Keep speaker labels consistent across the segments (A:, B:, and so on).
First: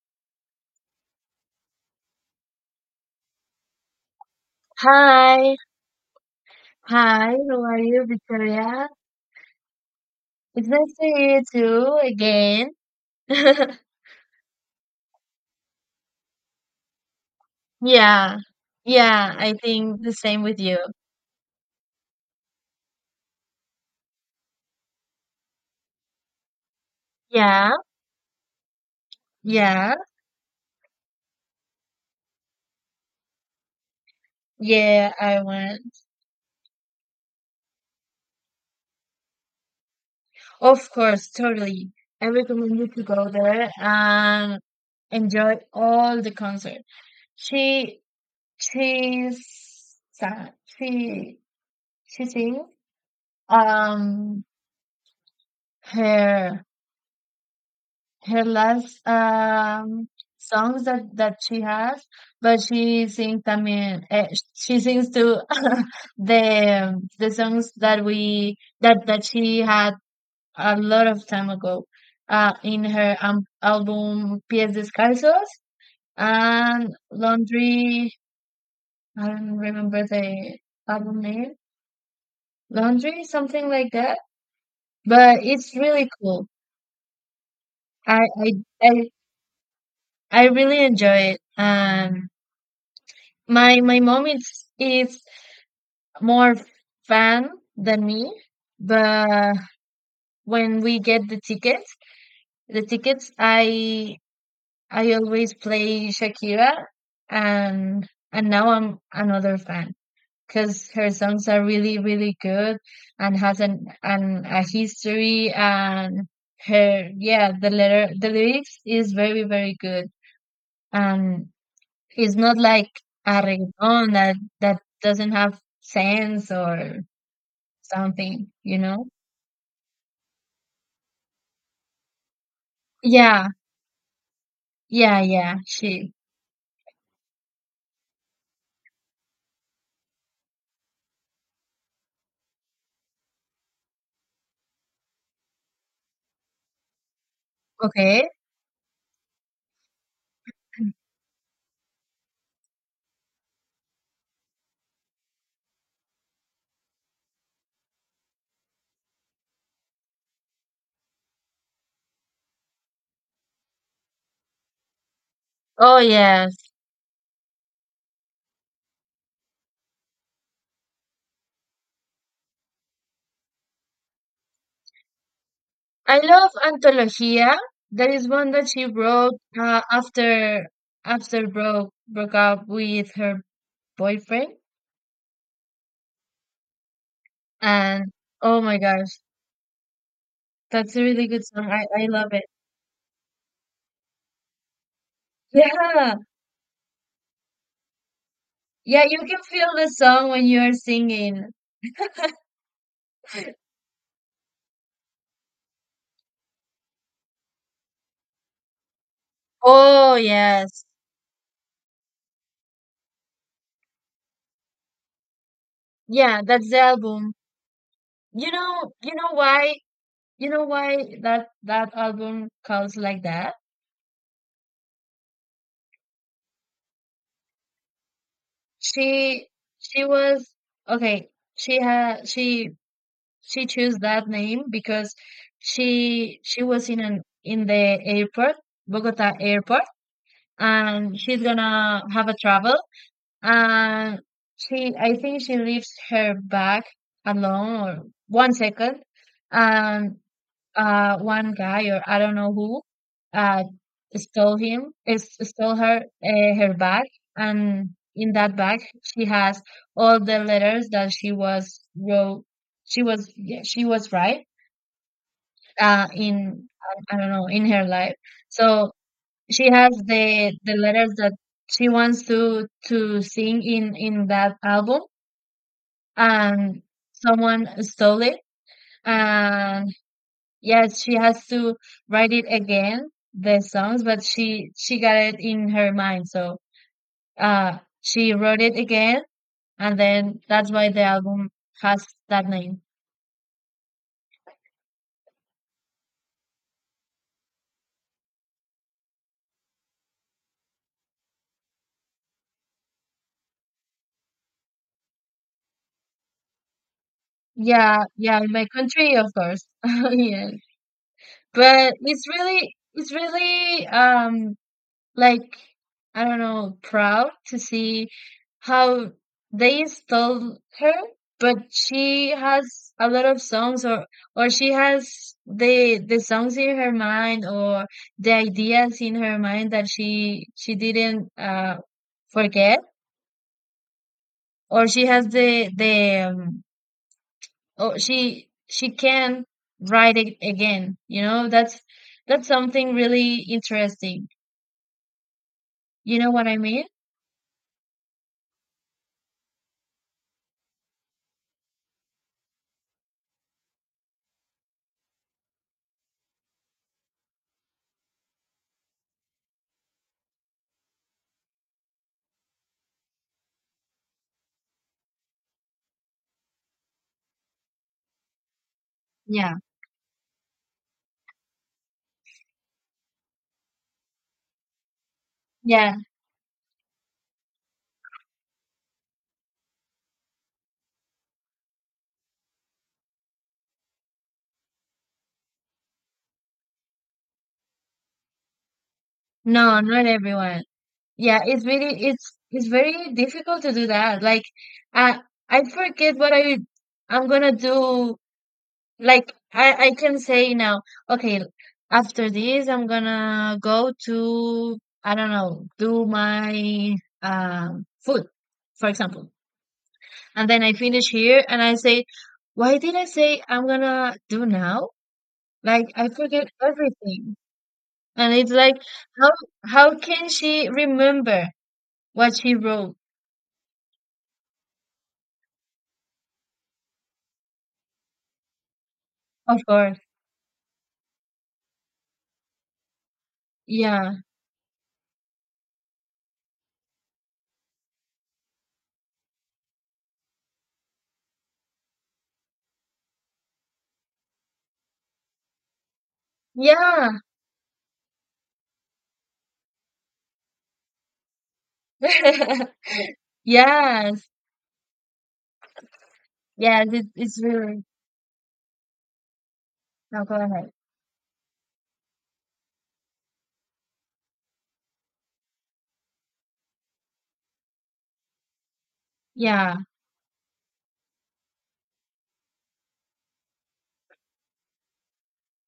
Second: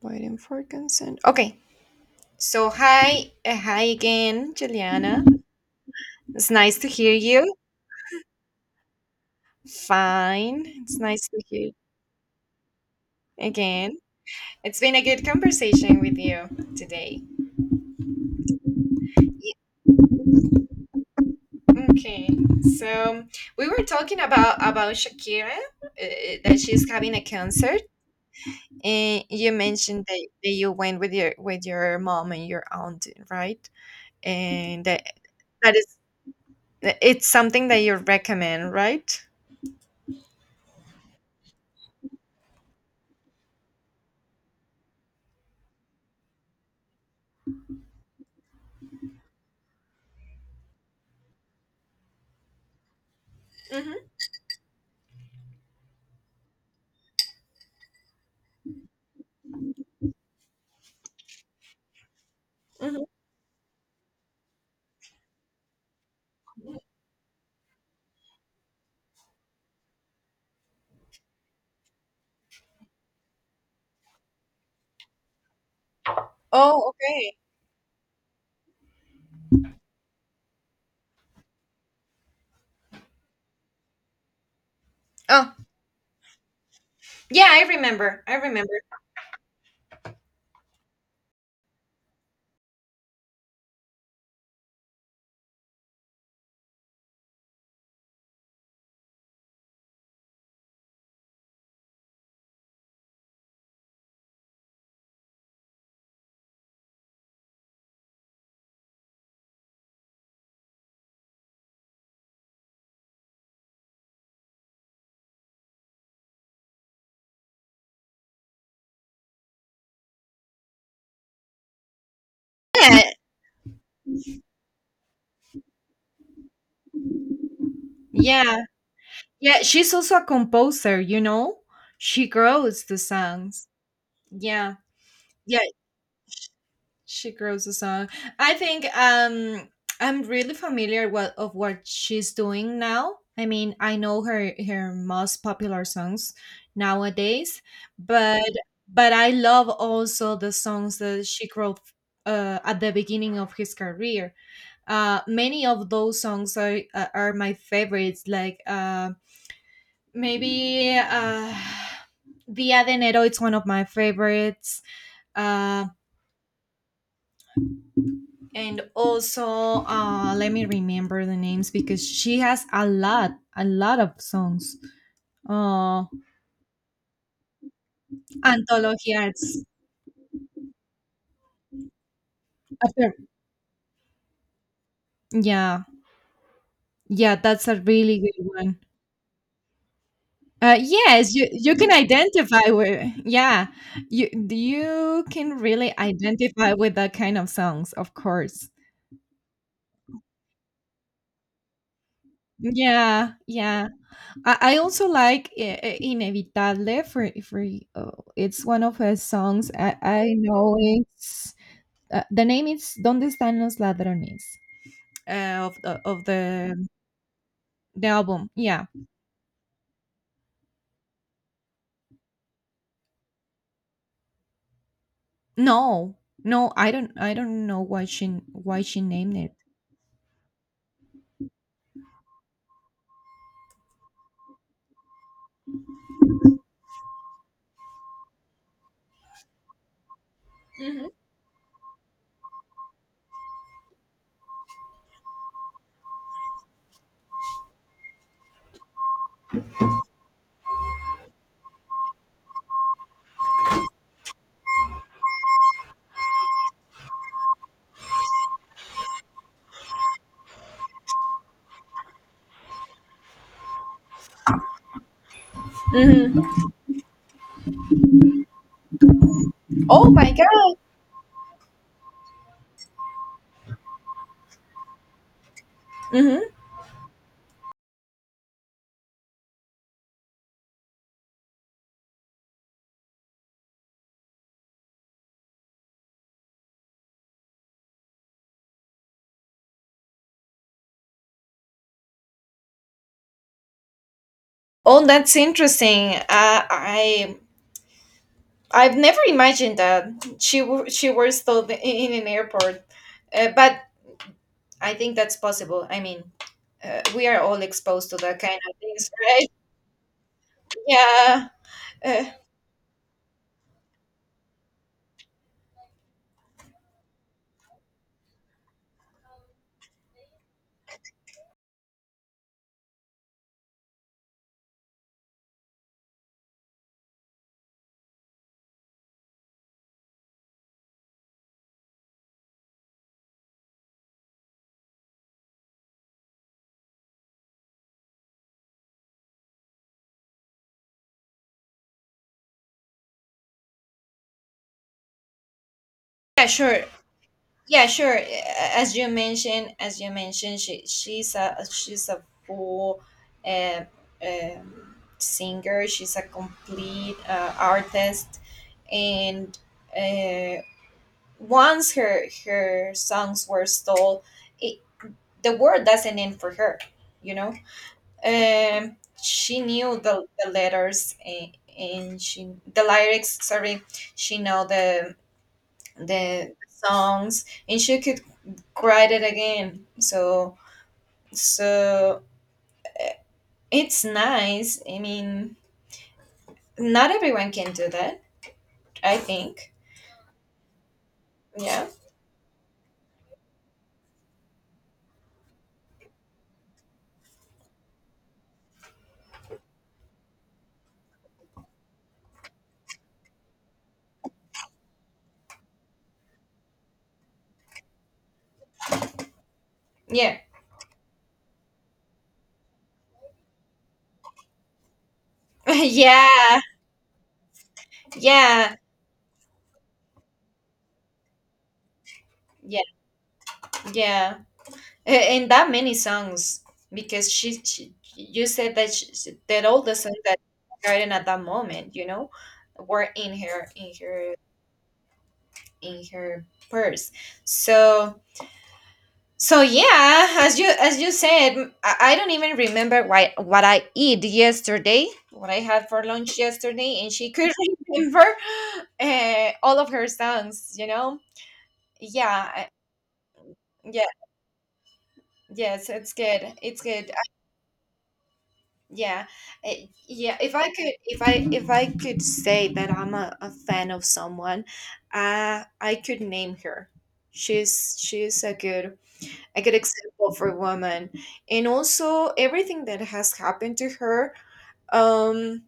A: Waiting for consent. Okay. So hi, hi again, Juliana.
B: Hi,
A: It's nice to hear
B: hi,
A: you.
B: how are you, Victoria?
A: Fine.
B: It's nice
A: It's
B: to
A: nice
B: hear
A: to hear you
B: you too again.
A: again. It's been a good conversation with you today.
B: Yeah, yeah,
A: Yeah.
B: I think the same with you.
A: Okay. So we were talking about Shakira, uh, that she's having a
B: Yeah,
A: concert, and you
B: yeah,
A: mentioned that you went with your mom and your aunt, right? And that
B: yeah, I
A: that
B: went.
A: is it's something that you recommend, right?
B: Of course, totally. I recommend you to go there and enjoy all the concert. She, she's, sa- she, she sings, um, her her last songs that she has, but
A: Mm-hmm.
B: she sings. I mean, she sings to the songs that we that that she had a lot of time ago, in her album Pies Descalzos
A: Oh,
B: and
A: okay.
B: Laundry. I don't remember the album name. Laundry, something like that. But
A: Oh,
B: it's really cool.
A: yeah, I remember.
B: I
A: I
B: I
A: remember.
B: I, I really enjoy it. My mom is more fan than me, but when we get the tickets, the tickets I I always play Shakira, and now I'm another fan because her songs are really really good and has an a history, and her, yeah, the lyrics is very very good, and it's not like
A: Yeah,
B: a reggaeton that doesn't have sense or something,
A: yeah,
B: you know?
A: yeah. She's also a composer, you know? She grows the
B: Yeah,
A: songs. Yeah,
B: yeah, yeah.
A: yeah,
B: She.
A: she grows the song. I think, I'm really familiar what of what she's doing now. I mean, I know her most popular songs nowadays,
B: Okay.
A: but, I love also the songs that she wrote, at the beginning of his career. Many of those songs are, are my favorites, like, maybe Dia de Enero, it's one of my favorites. uh
B: Oh yes,
A: and also uh let me remember the names, because she has a lot of songs. uh
B: I love Antología. That is one that she
A: Antología,
B: wrote
A: it's
B: after broke up with her boyfriend.
A: yeah, yeah, that's a
B: And
A: really good
B: oh my
A: one.
B: gosh, that's a really
A: Yes,
B: good
A: you
B: song.
A: you
B: I
A: can
B: I love it.
A: identify with, yeah, you can really
B: Yeah,
A: identify with that kind of songs, of course.
B: yeah. You can feel the song when you are singing.
A: Yeah, yeah. I also like, Inevitable. For uh, it's one of her songs. I
B: Oh
A: I know
B: yes,
A: it's, the name is Donde están los ladrones, of the of
B: yeah. That's
A: the
B: the album.
A: the album.
B: You
A: Yeah.
B: know, you know why, you know why that album calls like that?
A: No, no, I don't, know why she, named
B: She
A: it.
B: she was okay, she had she chose that name because she was in an in the airport, Bogota airport, and she's gonna have a travel, and she I think she leaves her bag alone or 1 second, and one guy or I don't know who uh stole him is stole her her bag, and in that bag she has all the letters that she was wrote she was yeah, she was right
A: Hmm.
B: in, I don't know, in her life. So she has
A: Oh my
B: the
A: god.
B: letters that she wants to sing in that album,
A: Hmm.
B: and someone stole it, and yes, she has to write it again, the songs, but she got it in her mind. So she wrote it again, and then that's why the album has that name.
A: Oh, that's interesting. I've never imagined that, she was told in an airport, but I think that's possible. I mean, we are all
B: Yeah,
A: exposed to that
B: yeah, in
A: kind
B: my
A: of things,
B: country, of
A: right?
B: course. Yes.
A: Yeah.
B: But
A: Uh,
B: it's really, like, I don't know, proud to see how they stole her, but she has a lot of songs, or she has the songs in her mind, or the ideas in her mind that she didn't forget, or she has the or she can write it again, you know? That's something really interesting. You know
A: yeah.
B: what I
A: Sure.
B: mean?
A: Yeah. Sure. As you mentioned, she's a full, uh, singer. She's a complete, artist. And. Uh, Once her songs were stole it, the world doesn't end for her, you know. um
B: Yeah.
A: she knew the, letters, and she the lyrics, sorry, she know the
B: Yeah.
A: the songs, and she could write it again. So it's nice, I mean, not everyone can do that, I think.
B: No, not everyone. Yeah, it's
A: Yeah.
B: really, it's very difficult to do that. Like I I forget what I'm gonna do. Like I can say now, okay, after this I'm gonna go to, I don't know, do my food, for example.
A: Yeah.
B: And then I finish here and I say, why did I say I'm gonna do now? Like I forget
A: Yeah,
B: everything. And it's
A: yeah,
B: like, how how can she remember what she
A: yeah,
B: wrote?
A: yeah. A- And that many songs, because she you said that,
B: Of
A: that all the
B: course.
A: songs that she written at that moment, you know, were in her in
B: Yeah.
A: her in her purse. So, yeah, as you said, I don't even remember why what I eat yesterday, what I had for lunch yesterday, and
B: Yeah.
A: she could remember, all of her songs. You know. Yeah. Yeah,
B: Yes.
A: yes, it's good, it's
B: Yes, it,
A: good.
B: it's really.
A: Yeah,
B: No, go
A: yeah. If I
B: ahead.
A: could, if I, if I could say that I'm, a fan of someone, I could name her. She's a good,
B: Yeah.
A: example for a woman, and also everything that has happened to her. Um,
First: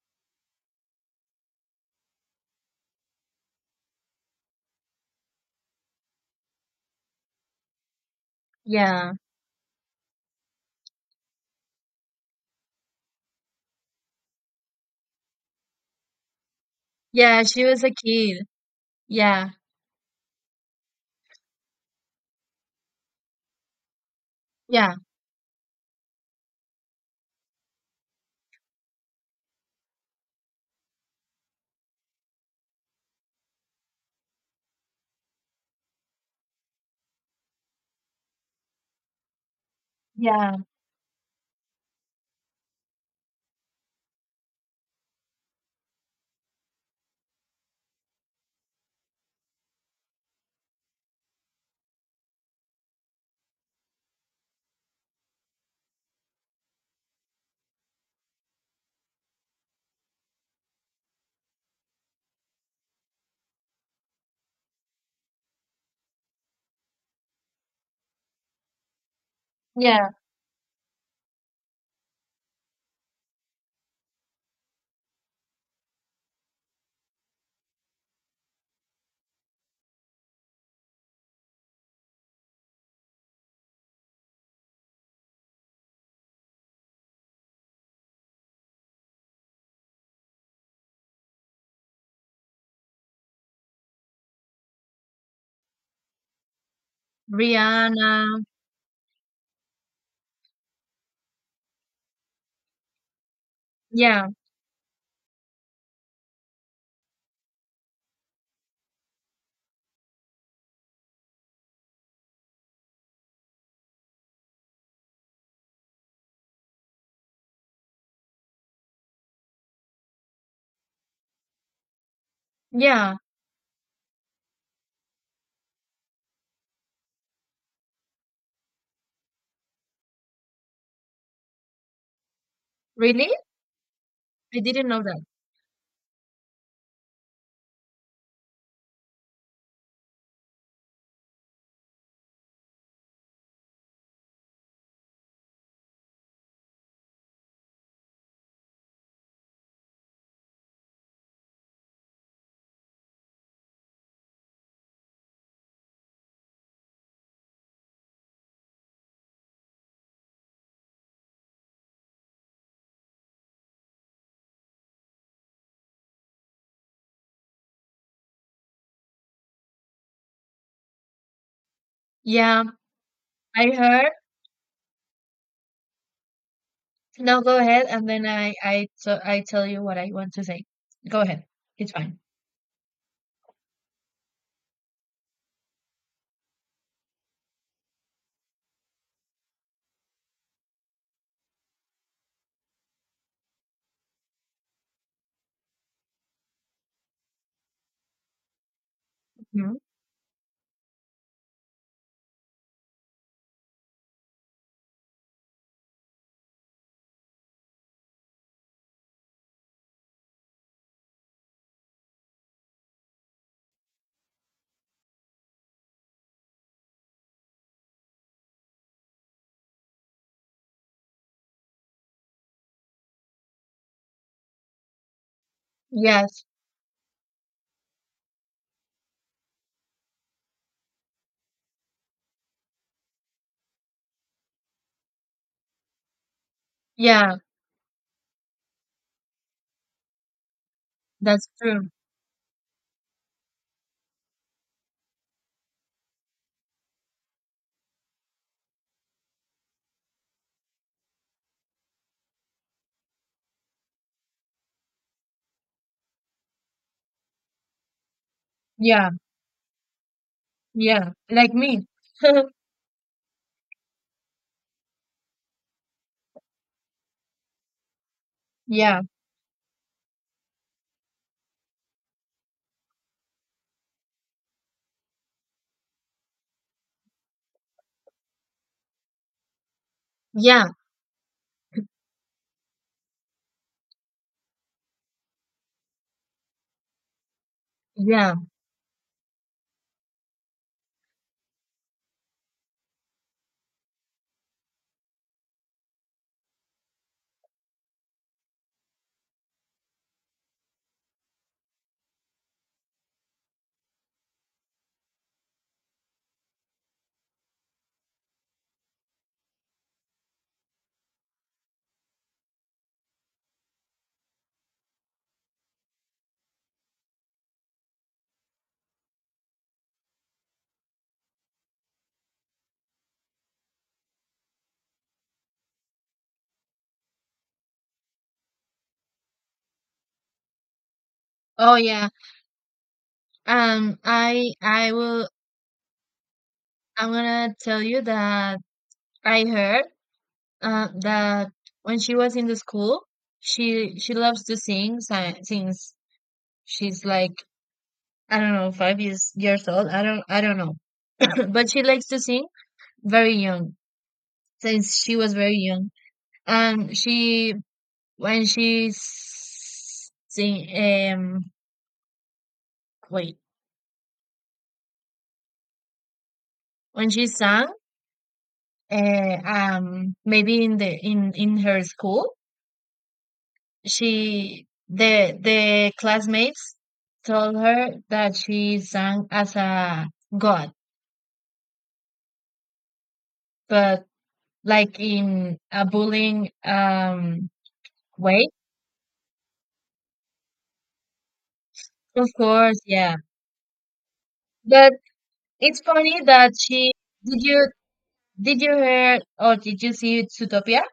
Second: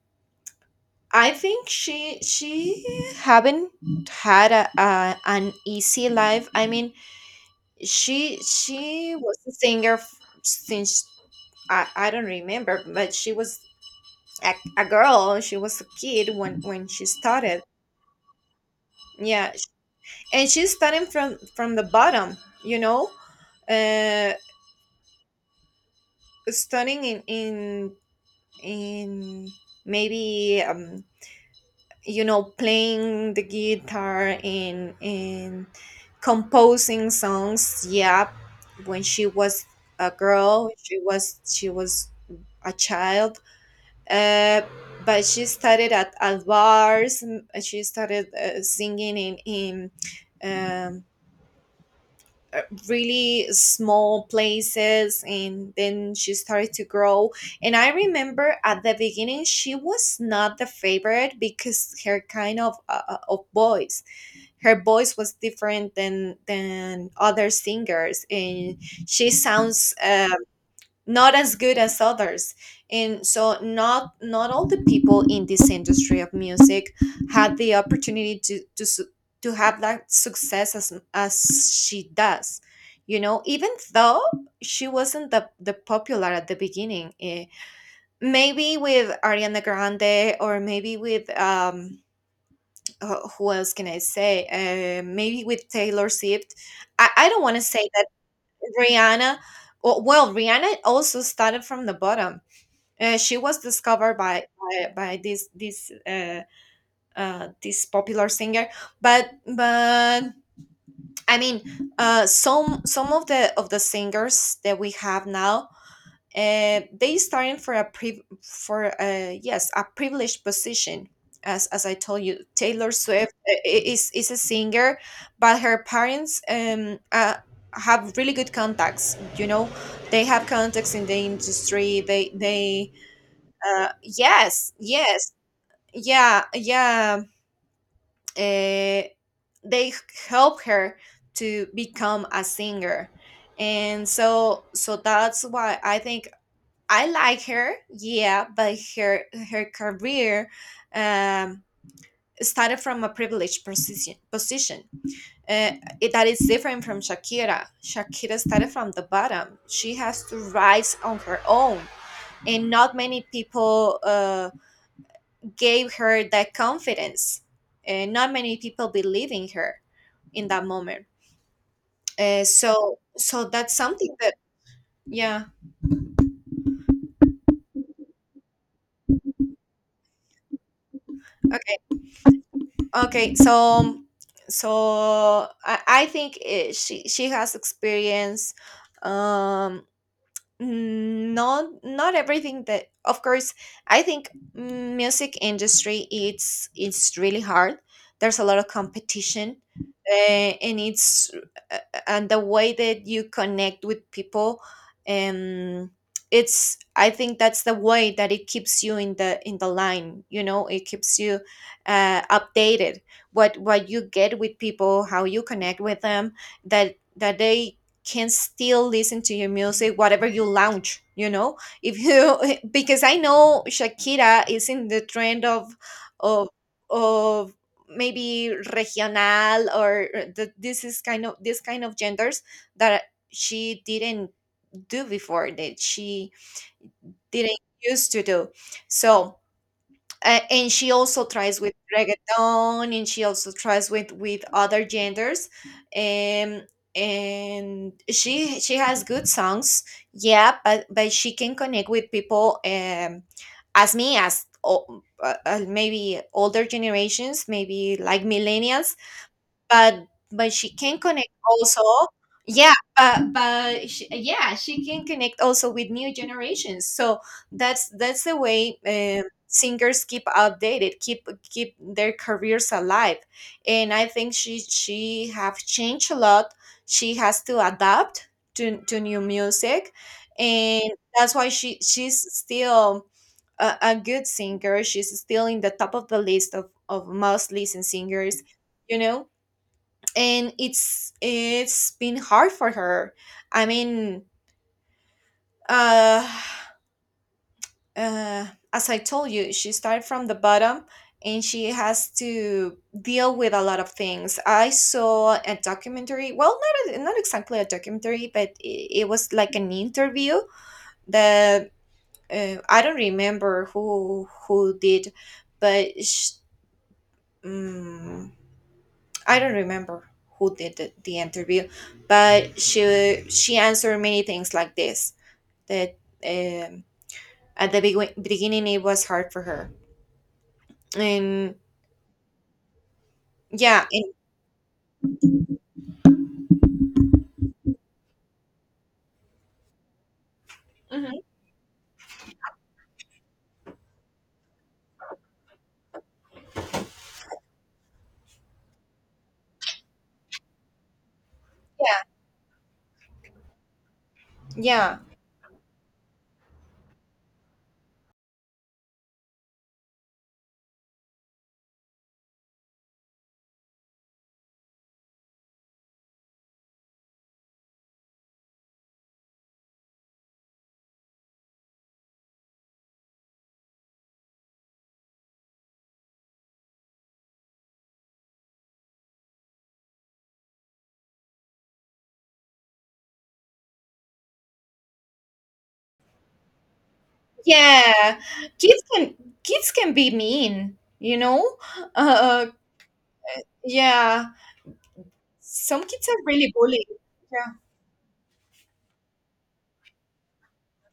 A: I think she haven't had, a an easy life. I mean, she
B: Yeah.
A: she was a singer, since, I don't remember, but she was, a girl, she was a kid when, she
B: Yeah,
A: started.
B: she was a kid. Yeah.
A: Yeah and she's starting from the bottom you know uh
B: Yeah.
A: Starting in, in maybe, playing the guitar, and composing songs, yeah, when she was a
B: Yeah.
A: girl, she was a child. Uh, but she started at bars. She started, singing in um, uh, really small places, and then she started to grow. And I remember at the beginning she was not the favorite, because her kind of, of voice, her voice was different than other singers, and she sounds,
B: Yeah.
A: Not as good as others. And so, not all the people in this industry of music had the opportunity to to have that success as, she does, you know, even though she wasn't the popular at the beginning. Maybe with Ariana Grande, or maybe with, who else can I say, maybe with Taylor Swift. I don't want to say that.
B: Rihanna.
A: Rihanna. Well, well, Rihanna also started from the bottom. She was discovered
B: Yeah.
A: by this, this popular singer. But, but I mean, some of the singers that we have now, they starting for, yes, a privileged position. As I told you, Taylor
B: Yeah.
A: Swift, is a singer, but her parents, have really good contacts. You know, they have contacts in the industry. They,
B: Really? I
A: yes,
B: didn't know that.
A: yes, yeah, yeah. Uh, they help her to become a singer, and so that's why I think I like her. Yeah, but her career, um, started from a privileged position. Uh, that is different from Shakira. Shakira started from the bottom. She has to rise on her own, and not many people, gave her that confidence. And not many people believe in her in that moment.
B: Yeah.
A: So
B: I
A: that's
B: heard
A: something that. Yeah.
B: No, go ahead, and then I so I tell you what I want to say. Go ahead.
A: Okay.
B: It's fine.
A: Okay. So, I think, she has experience, um mm, not, everything that, of course. I think music industry, it's really hard, there's a lot of competition,
B: Mhm.
A: and it's, uh, and the way that you connect with people, um it's, I think, that's the way that it keeps you in the line, you know, it keeps you, updated, what you get with people, how you connect with them, that they can still listen to your music, whatever you launch. If you, because I know Shakira is in the trend of,
B: Yes.
A: of of maybe regional, or, this is kind of, genders that she didn't do before, that she
B: Yeah,
A: didn't used to do, so, and she also
B: that's
A: tries with
B: true.
A: reggaeton, and she also tries with other genders, um and she has good songs, yeah. But, she can connect with people, as me, as, maybe older generations, maybe like millennials.
B: Yeah.
A: But, she can
B: Yeah.
A: connect
B: Like
A: also,
B: me.
A: yeah. But, yeah, she can connect also with new generations. So that's the way,
B: Yeah.
A: singers keep updated, keep their careers alive. And I think she have changed a lot. She has to adapt to new music,
B: Yeah.
A: and that's why she's still, a good singer. She's still in the top of the list of most listened
B: Yeah.
A: singers, you know. And it's been hard for her. I mean, uh, uh as I told you, she started from the bottom, and she has to deal with a lot of things. I saw a documentary, well, not exactly a documentary, but, it was like an interview, that, I don't remember who did, but, mm, I don't remember who did the interview, but she answered many things like this, that, um, at the beginning, it was hard for her, and
B: Oh yeah.
A: yeah,
B: Um
A: and.
B: I I will I'm gonna tell you that I heard,
A: Mhm.
B: that when she was in the school, she loves to sing, since she's like, I don't know, 5 years old. I don't know, but she
A: Yeah,
B: likes to sing very young, since
A: yeah,
B: she was very young. And she, when she s- sing wait when she sang, maybe in the in her school. She the classmates told her that she sang as a god, but like in a bullying
A: yeah.
B: way.
A: Kids can Kids can be mean, you know.
B: Of
A: Uh,
B: course, yeah.
A: yeah,
B: But it's
A: some kids are
B: funny
A: really
B: that
A: bullied.
B: she did
A: Yeah.
B: you did you hear, or did you see Zootopia?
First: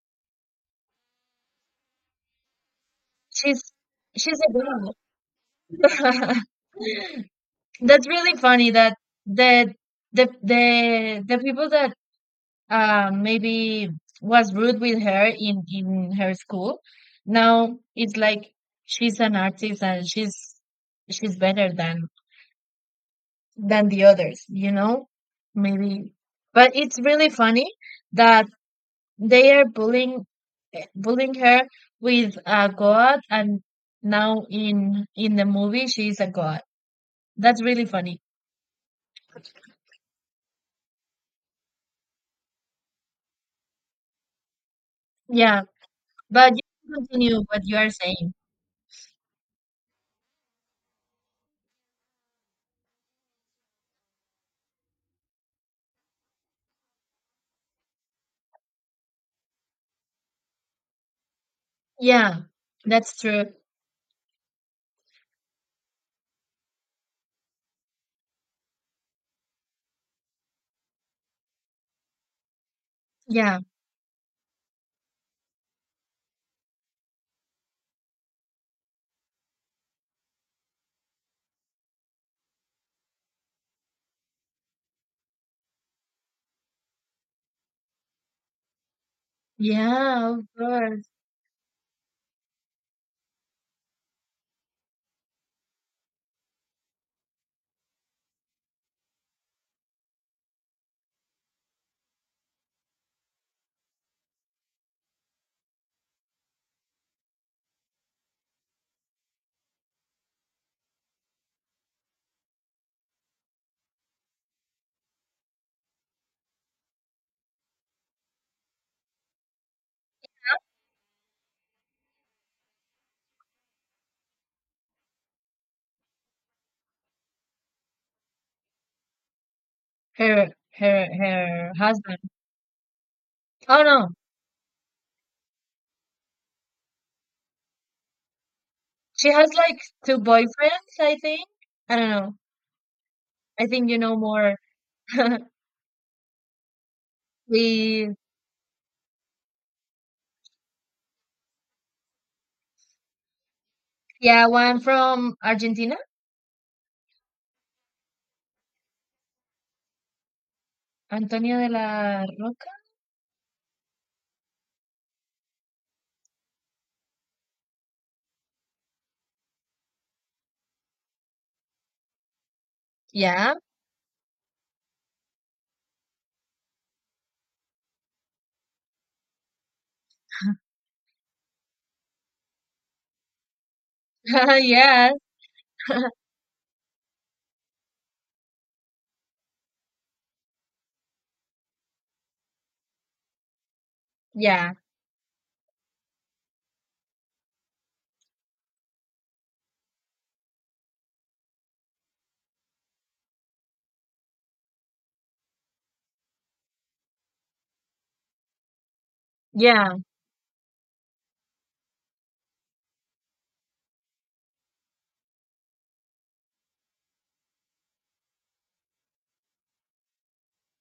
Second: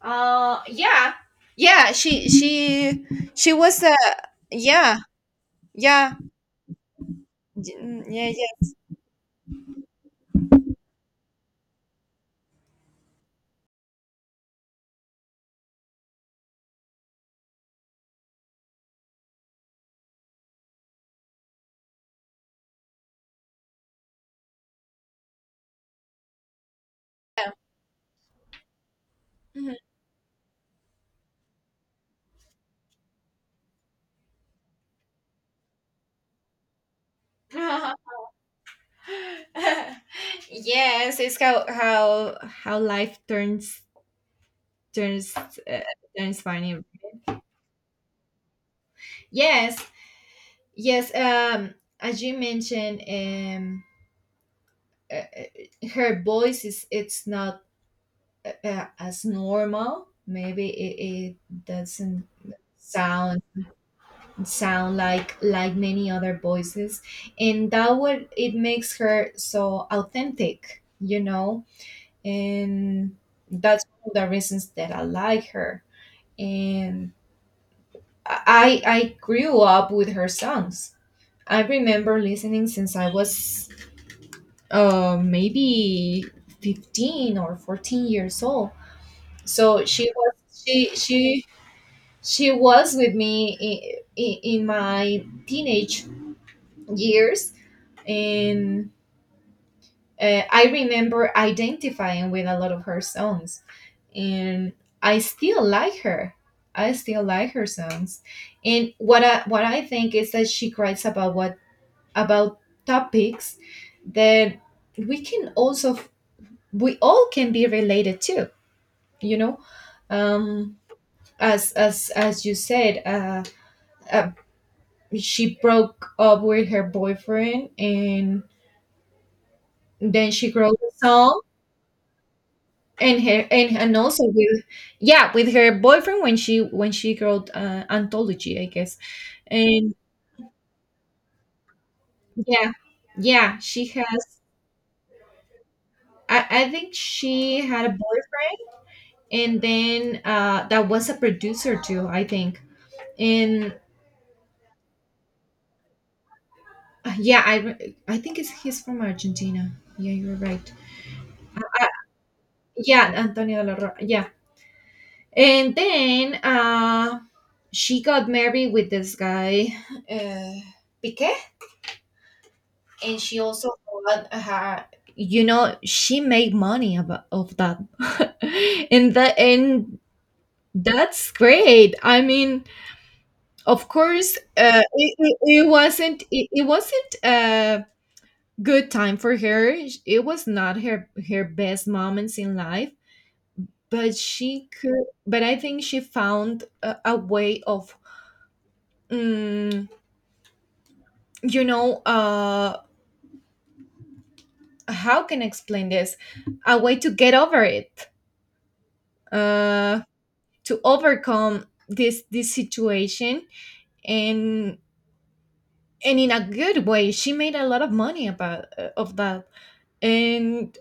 A: Yeah, yeah. She
B: She's
A: was,
B: she's a girl.
A: yeah, yeah,
B: That's
A: yeah,
B: really
A: yeah,
B: funny that the the people that, maybe, was rude with her in her school. Now it's like she's an artist, and she's better than the others, you know? Maybe, but it's really funny that they are
A: yeah.
B: bullying, her with a god, and now in the movie she's a god. That's really funny.
A: Yes, it's how, how life turns, turns
B: Yeah,
A: uh, turns
B: but you
A: funny.
B: can continue what you are saying.
A: Yes, yes. As you mentioned, her voice is, it's not, as normal. Maybe, it doesn't
B: Yeah, that's
A: sound
B: true.
A: sound like many other voices, and that, what it makes her so authentic. You know, and
B: Yeah.
A: that's one of the reasons that I like her. And I grew up with her songs. I remember listening since I was, maybe 15 or 14 years old. So she was
B: Yeah, of
A: she
B: course.
A: she she was with me in my teenage years, and, I remember identifying with a lot of her songs, and I still like her. I still like her songs, and what I think is that she writes about what, about topics that we can also, we all can be related to. You know, um, as you said, uh, she broke up with her boyfriend, and then
B: Her
A: she wrote a
B: her
A: song,
B: her husband.
A: and her, and,
B: Oh
A: and
B: no.
A: also with, yeah, with her boyfriend when she wrote anthology, I guess.
B: She has like
A: And
B: two boyfriends, I think. I don't know.
A: yeah, yeah,
B: I
A: she
B: think you know
A: has.
B: more.
A: I think she had a
B: We
A: boyfriend, and then that was a producer too, I think. And
B: yeah, one from Argentina,
A: yeah, I think it's he's from Argentina. Yeah, you're right.
B: Antonio de
A: uh,
B: la Roca.
A: yeah, Antonio de la yeah. And then she got married with this guy, uh Piquet. And she
B: Yeah.
A: also bought her, you know, she made money of that. And that's great, I mean. Of course,
B: Yes.
A: it wasn't a good time for her. It was not her best moments in life. but she
B: Yeah.
A: could but I think she found a way of, mm, you know uh how can I explain this, a way to get over it.
B: Yeah.
A: uh to overcome this situation. And and in a good way, she made a lot of money about, of that. And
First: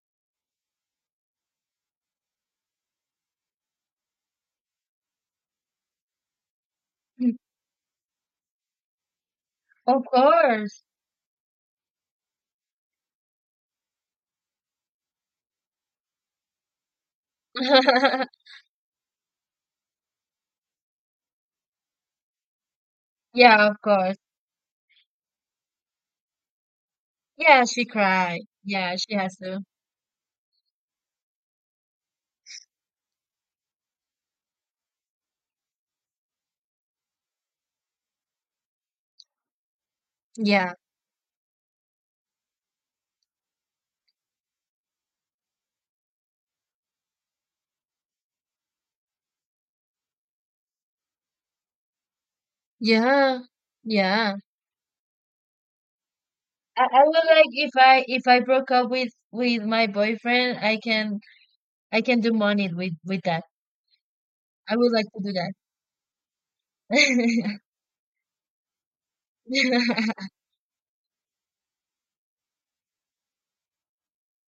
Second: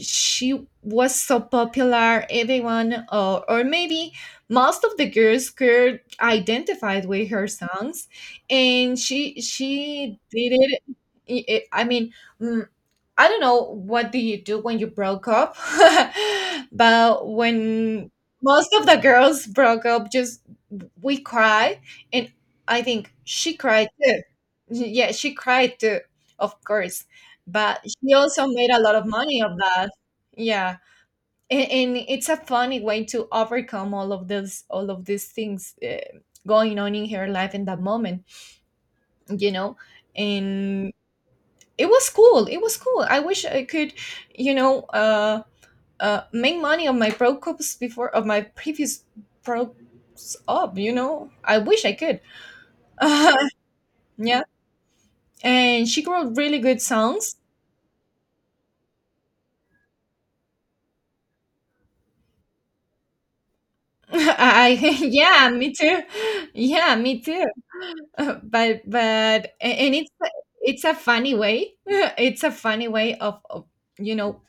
A: she was so popular. Everyone, or maybe most of the girls could identified with
B: Mm,
A: her songs. And she
B: of
A: she did it.
B: course.
A: I mean, mm, I don't know what do you do when you broke up. But when most of the girls broke up, just, we cry. And I think she
B: Yeah, of
A: cried
B: course.
A: too. Yeah, she cried too, of course.
B: Yeah,
A: But
B: she
A: she
B: cried.
A: also made a
B: Yeah,
A: lot of
B: she has
A: money of
B: to.
A: that. Yeah. And it's a funny way to overcome all of those, all of these things, going on in her life in that moment, you know.
B: Yeah.
A: And it was cool. It was cool. I wish I could, you know, uh, make money on my pro cups before of my previous pro up. I wish I could.
B: Yeah. Yeah.
A: Yeah. And she wrote really good
B: I would
A: songs.
B: like, if I broke up with my boyfriend, I can do money with that. I
A: I,
B: would like to do
A: yeah,
B: that.
A: me too. Yeah, me too. And it's it's a funny way. It's a funny way of, you know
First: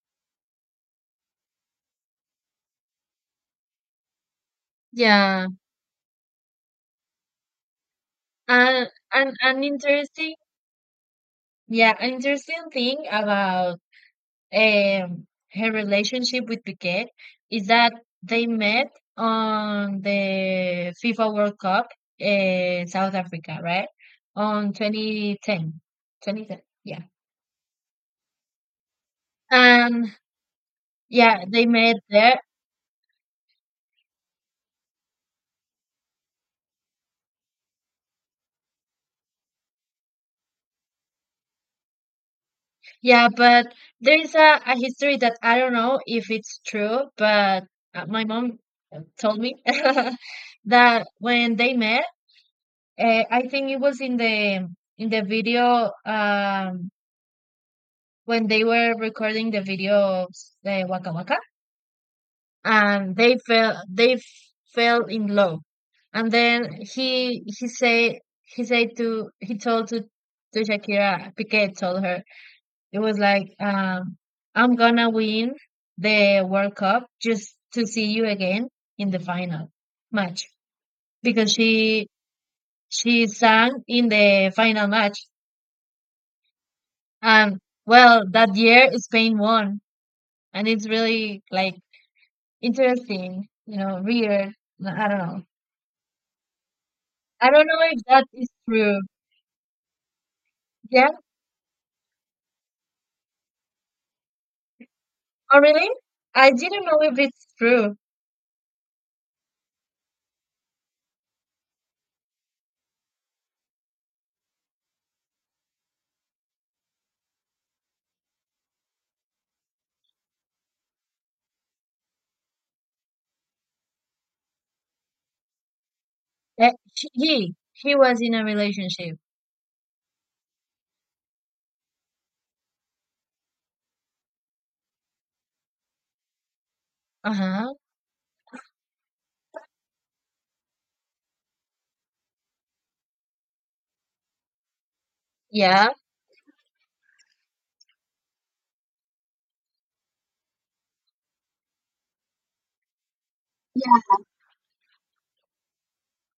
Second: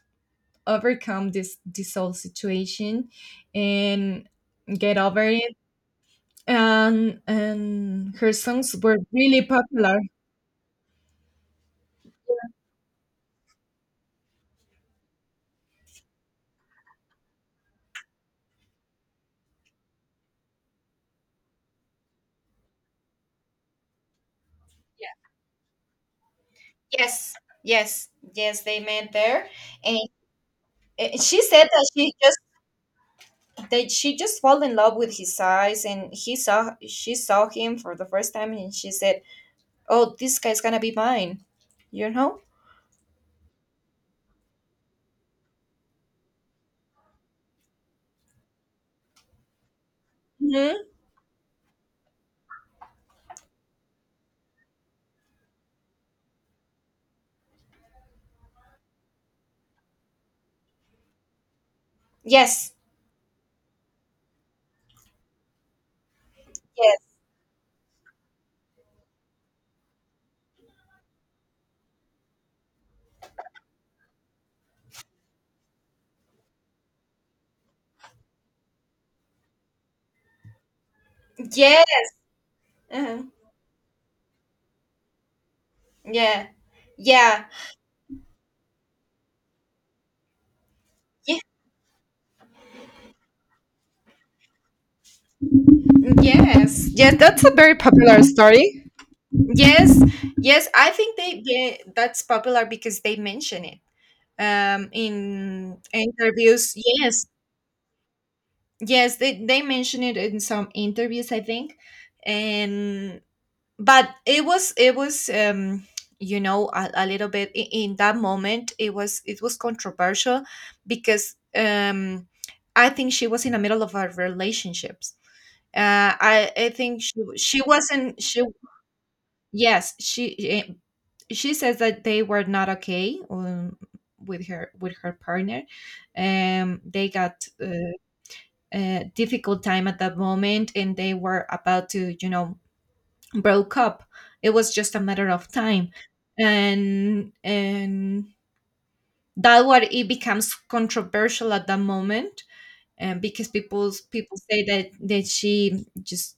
A: overcome this whole situation and get over
B: Yeah.
A: it. And her songs
B: And
A: were
B: an
A: really
B: an
A: popular.
B: interesting yeah, an interesting thing about um her relationship with Piqué is that they met on the FIFA World Cup in South Africa, right? On 2010. 2010. Yeah.
A: Yes, yes, yes, they met there, and
B: And
A: and she
B: yeah, they
A: said that
B: met
A: she just,
B: there.
A: fell in love with his eyes, and he saw she saw him for the first time, and she said, oh, this guy's gonna be mine. You know?
B: Yeah, but there is a history that I don't know if it's true, but my mom told me
A: Hmm.
B: that when they met, I think it was in the video, when they were recording the video of the Waka Waka,
A: Yes.
B: and they fell in love, and then
A: Yes.
B: he say he said to he told to Shakira Piqué told her. It was like, "I'm gonna win the World Cup just to see you again in the final match," because
A: Yeah.
B: she
A: Uh-huh.
B: she sang in the final match.
A: Yeah. Yeah.
B: And well, that year Spain won, and it's
A: Yeah.
B: really, like, interesting, weird. I don't know.
A: Yes. Yes. That's
B: I
A: a
B: don't
A: very
B: know if
A: popular
B: that is
A: story.
B: true.
A: Yes. Yes. I
B: Yeah.
A: think they. Yeah. That's popular because they mention it.
B: Oh,
A: In
B: really? I
A: interviews.
B: didn't know if
A: Yes.
B: it's true.
A: Yes. They mention it in some interviews, I think. And but it was a little bit in that moment it was controversial. Because I think she was in the middle of her relationships. I
B: Uh,
A: think
B: he
A: she
B: he was
A: wasn't
B: in
A: she,
B: a relationship.
A: yes, she, she says that they were not okay, with her, with her partner. They
B: Uh
A: got,
B: huh.
A: a difficult time at that moment, and they were about to, broke up. It was just a matter of
B: Yeah.
A: time, and that what it becomes controversial at that moment. And because people say that she just,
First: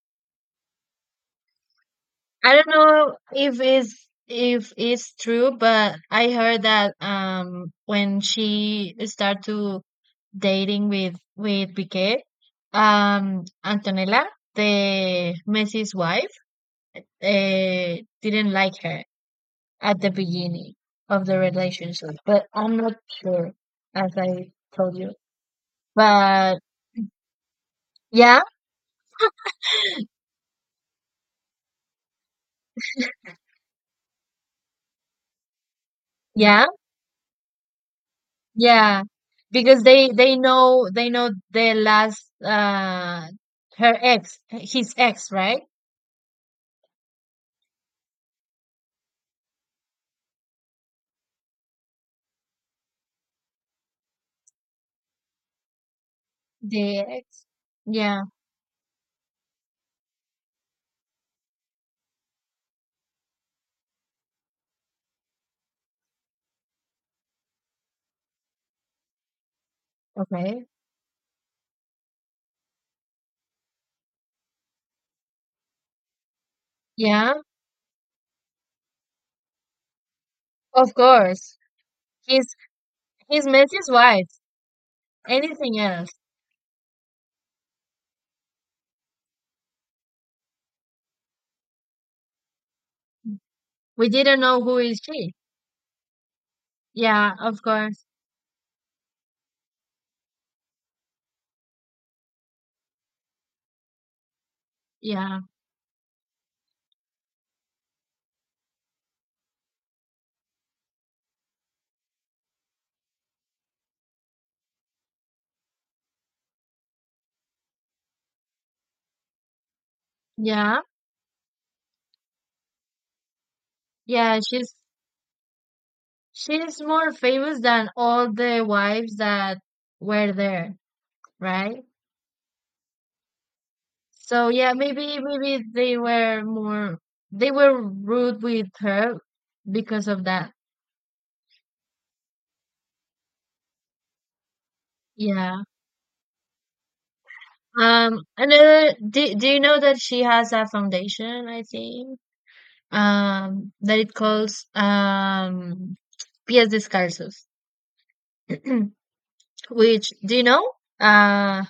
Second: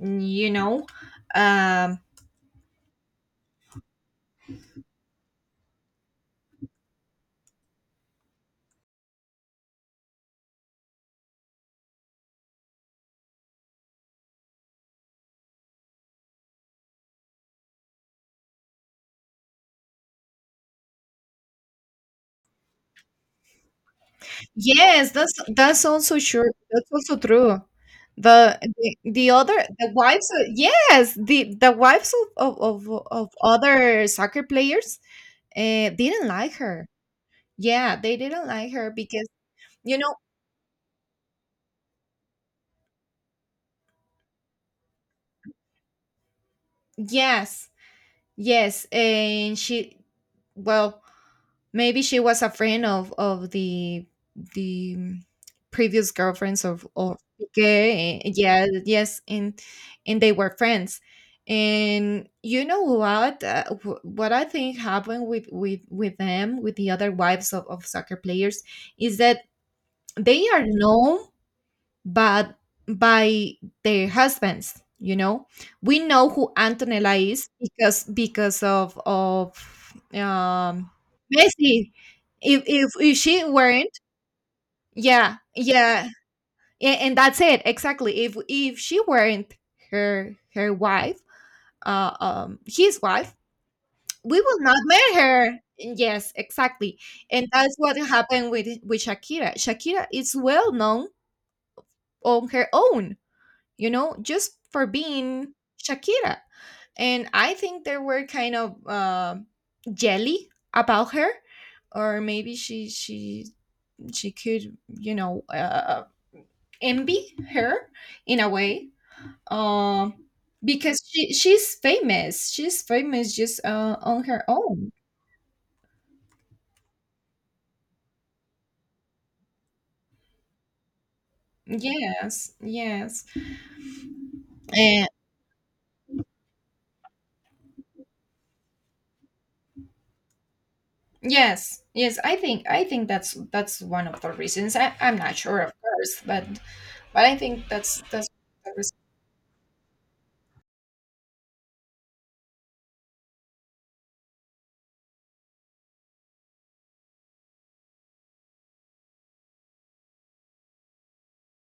A: you know, um,
B: I don't know if it's true, but I heard that, when she started to dating with Piqué, Antonella, the Messi's wife, didn't like her at the beginning of the relationship. But I'm not sure, as I told you.
A: yes, that's also sure.
B: But
A: That's also true.
B: yeah,
A: The, the other, the wives, yes, the wives of other soccer players, didn't like
B: yeah.
A: her. Yeah, they didn't like her
B: Yeah,
A: because,
B: because
A: you know.
B: the last, her ex his ex, right?
A: Yes, yes, and she, well, maybe she was a friend of the, the mm, previous girlfriends of
B: The
A: of
B: ex.
A: Piqué.
B: Yeah.
A: Yeah, yes, and they were friends. And you know what? What I think happened with them, with the other wives of soccer players, is that they are
B: Okay.
A: known, but by their husbands. We know who Antonella
B: Yeah.
A: is because of
B: Of course.
A: Messi.
B: He's
A: If she
B: he's Messi's
A: weren't,
B: wife.
A: yeah,
B: Anything
A: yeah,
B: else?
A: and that's it exactly. If she weren't her wife, his wife,
B: We didn't
A: we will
B: know
A: not
B: who is
A: marry
B: she.
A: her. Yes, exactly.
B: Yeah,
A: And
B: of
A: that's what
B: course.
A: happened with Shakira. Shakira is well known on her own, just for
B: Yeah.
A: being Shakira. And I think they were kind of, jelly about her, or maybe she could, envy her in a way, um,
B: Yeah.
A: because she's famous. She's famous just, on
B: Yeah,
A: her
B: she's
A: own.
B: she's more famous than all the wives that were there, right?
A: Yes, yes,
B: So yeah,
A: and
B: maybe they were rude with her because of that.
A: yes, yes. I think that's one of the reasons. I'm not sure,
B: Yeah.
A: of course, but I think that's that's
B: And
A: the.
B: do you know that she has a foundation, I think? That it calls, Pies Descalzos. Which, do you know? Um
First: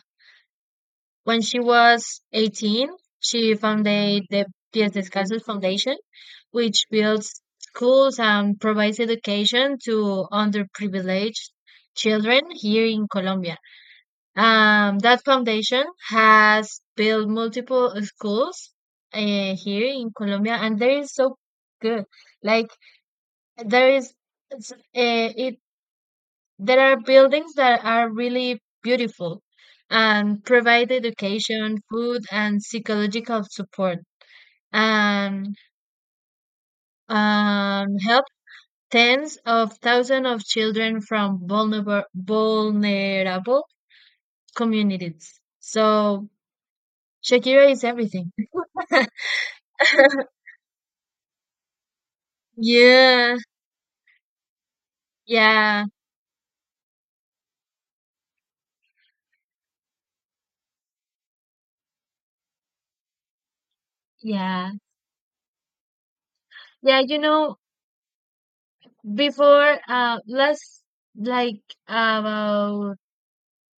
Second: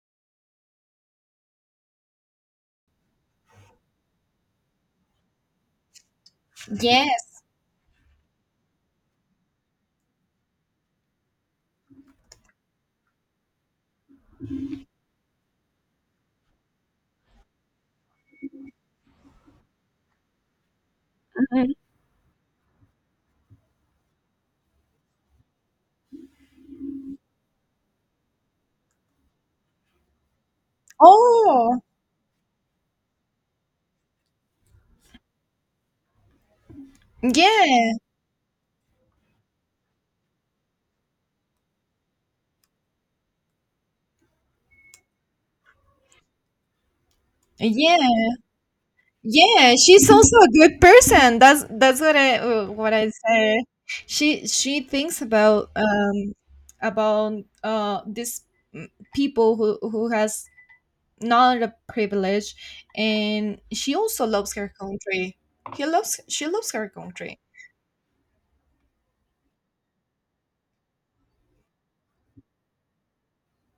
B: When she was 18, she founded the Pies Descalzos Foundation, which
A: Yes.
B: builds schools and provides education to underprivileged children here in Colombia. That foundation has built multiple schools, here in Colombia, and there is so good. Like, there is, it's, it there are buildings that are really beautiful and provide education,
A: Oh,
B: food, and psychological support, and
A: yeah.
B: help tens of thousands of children from vulnerable communities. So Shakira is
A: Yeah.
B: everything.
A: Yeah, she's also a good person. That's what I, what I
B: Yeah,
A: say. She thinks about,
B: yeah,
A: about this, mm, people who has not a privilege. And she also loves
B: yeah,
A: her country. He loves She loves her
B: yeah. You
A: country.
B: know, before, last, like, about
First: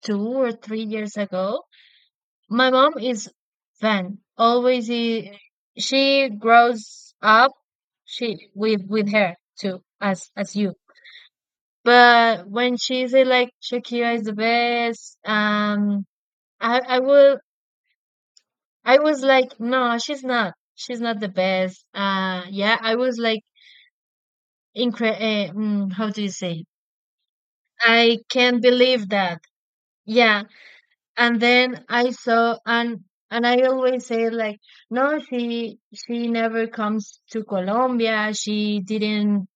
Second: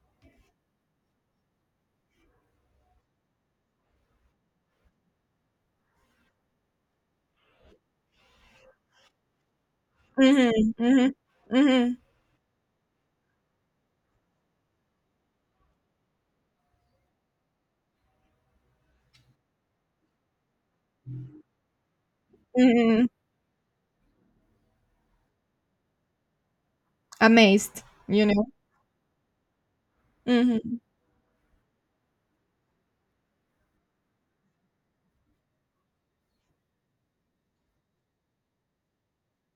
B: 2 or 3 years ago, my mom is fan. Always she grows up, she with her too, as you.
A: Mhm. Mhm. Mhm.
B: But when she say, like, Shakira is the best. I I will I was like, no, she's not the best. Yeah, I
A: Mhm.
B: was like, how do you say?
A: Amazed,
B: I
A: you know.
B: can't believe that. Yeah,
A: Mhm.
B: and then I saw, and I always say, like, no, she never comes to Colombia, she didn't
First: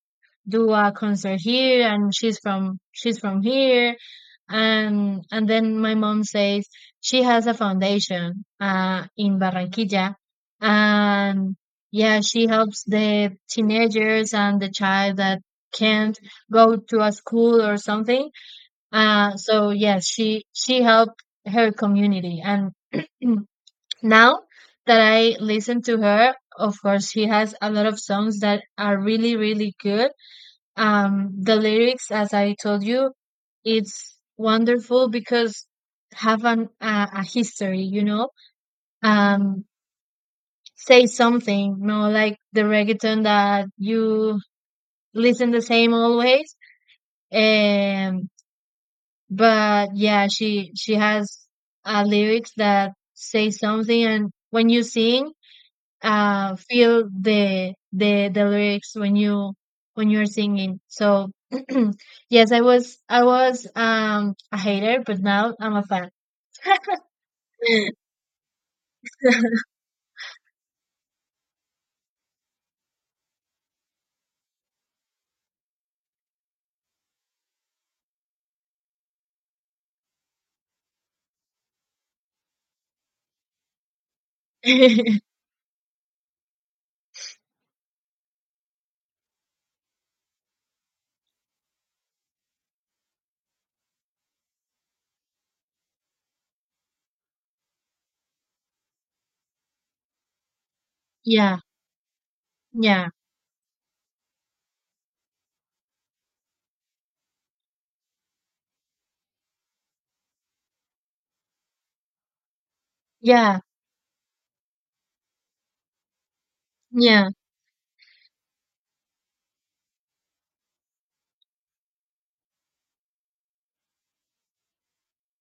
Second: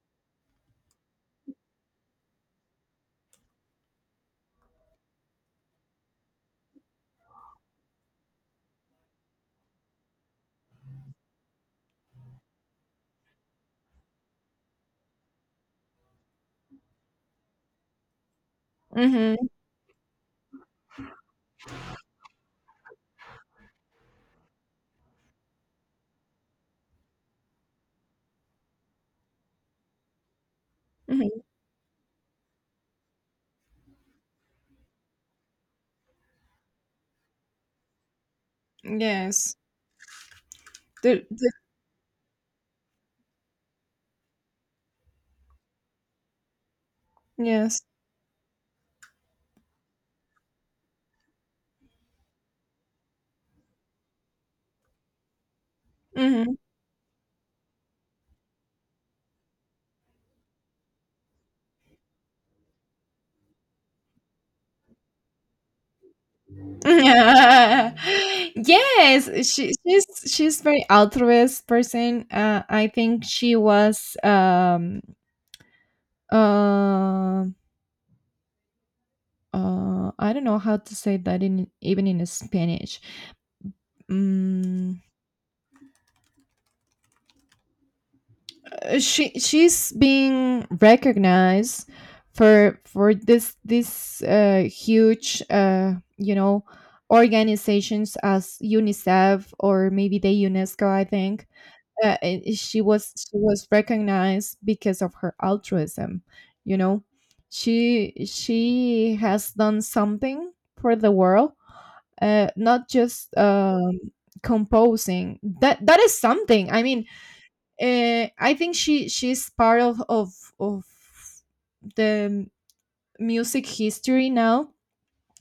B: do a concert here, and she's from here, and then my mom says she has a foundation, in Barranquilla, and yeah, she helps the teenagers and the child that can't go to a school or something,
A: Mhm.
B: so yes, she helped her community, and now that I listen to her, of course, she has a lot of songs that are really really good.
A: Mhm.
B: The lyrics, as I told you, it's wonderful because have an a history, you know.
A: Yes.
B: Um, say
A: The, the,
B: something, no, like the reggaeton that you listen the same always.
A: yes.
B: Um, But yeah, she has lyrics that say something, and when you sing,
A: Mhm.
B: feel the lyrics when you're singing. So yes, I was a hater, but now I'm a fan.
A: Yes, she's very altruist person. I think she was, uh, I don't know how to say that in, even in Spanish. Mm, she's being recognized for this, huge, organizations as UNICEF or maybe the UNESCO, I think.
B: Yeah,
A: And she
B: yeah,
A: was she was recognized because of her altruism you know she has done something for the world, not just,
B: yeah,
A: composing, that is something, I mean.
B: yeah,
A: I think she's part of the music history now.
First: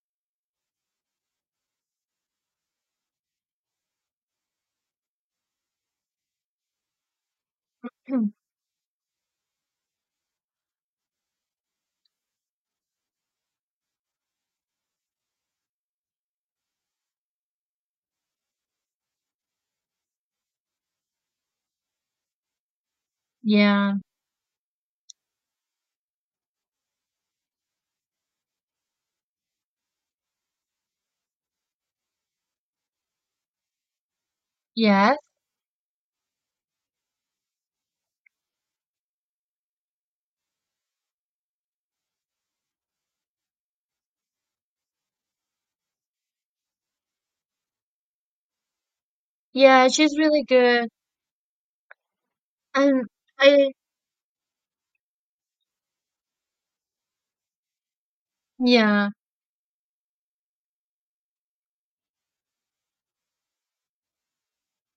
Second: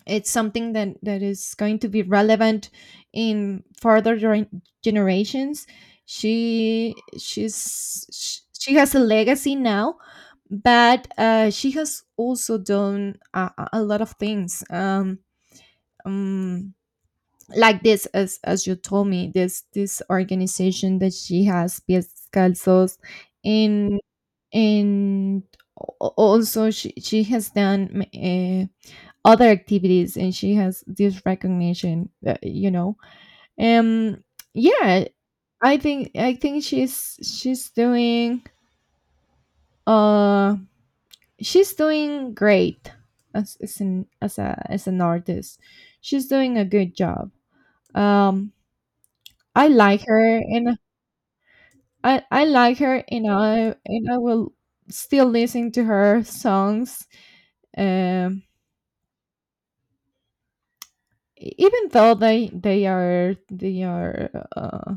A: It's something that is going to be relevant in further generations. she she's sh- she has a legacy now. But she has also done a lot of things, um, like this, as you told me, this organization that she has, Pies Calzos.
B: yeah,
A: And and al- also, she has done, other activities, and she has this recognition, um yeah.
B: yes,
A: I think she's doing, uh she's doing great as an as a as an artist. She's doing a good job, um I
B: yeah.
A: like
B: She's
A: her,
B: really
A: and
B: good,
A: I like her,
B: and
A: and
B: I
A: i and i will still listen to her songs, um
B: yeah,
A: even though uh,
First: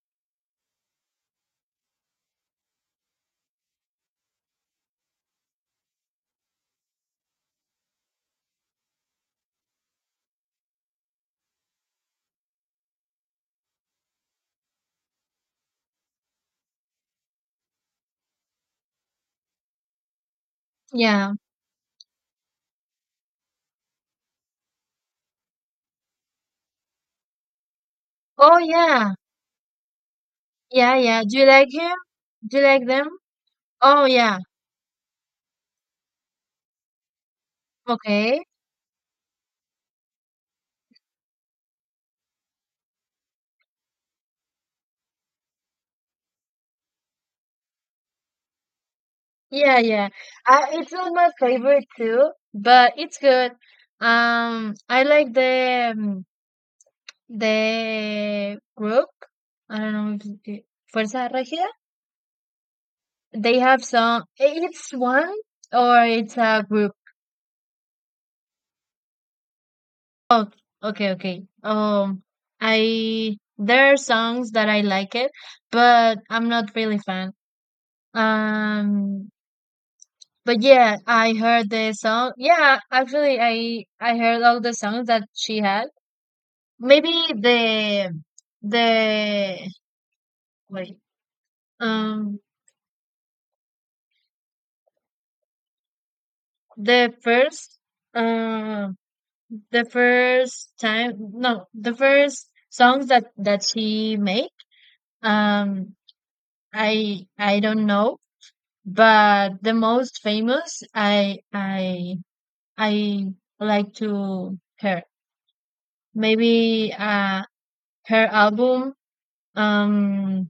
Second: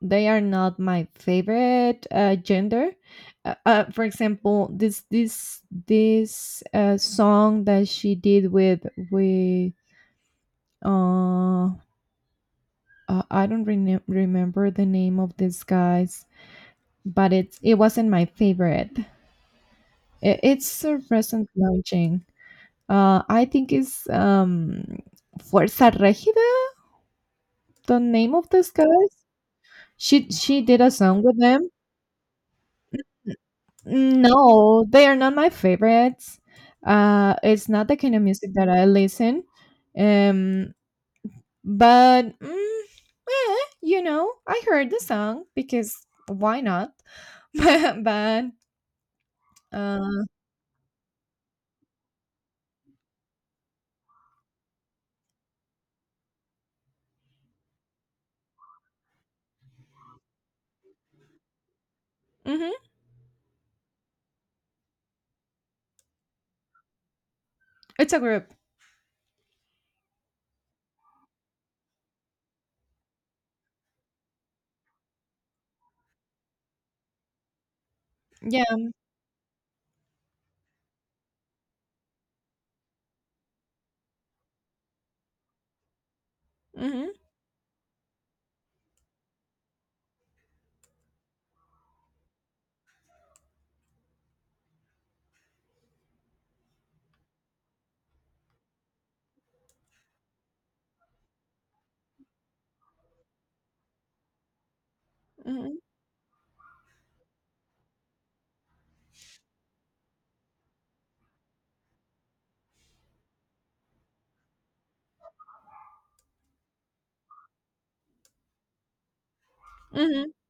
A: they are not my favorite, gender. For example, this song that she did with, with uh, I don't rene remember the name of these guys, but it wasn't my favorite. It's a
B: yeah.
A: recent launching. I think it's, Fuerza Regida, the name of
B: Oh
A: these
B: yeah.
A: guys. She did a
B: Yeah, yeah.
A: song with
B: Do you
A: them.
B: like him? Do you like them? Oh, yeah.
A: No, they are not my favorites. It's not the kind of
B: Okay.
A: music that I listen. Um, but, eh, you know, I heard the song because why not? But,
B: Yeah, yeah.
A: uh,
B: I, it's not my favorite too, but it's good. I like the the group. I don't know if it, Fuerza Regida.
A: mhm,
B: They have some. It's one or it's a group.
A: it's a group.
B: Okay, okay. I there are songs that I like it, but I'm not really fan.
A: Yeah.
B: Um, But yeah, I heard the song. Yeah, actually, I heard all the songs that she had.
A: Mm-hmm,
B: Maybe the the wait um the first um the first songs that she made
A: mm-hmm,
B: um I don't know but the most famous I like to her maybe her album
A: mm-hmm,
B: Um,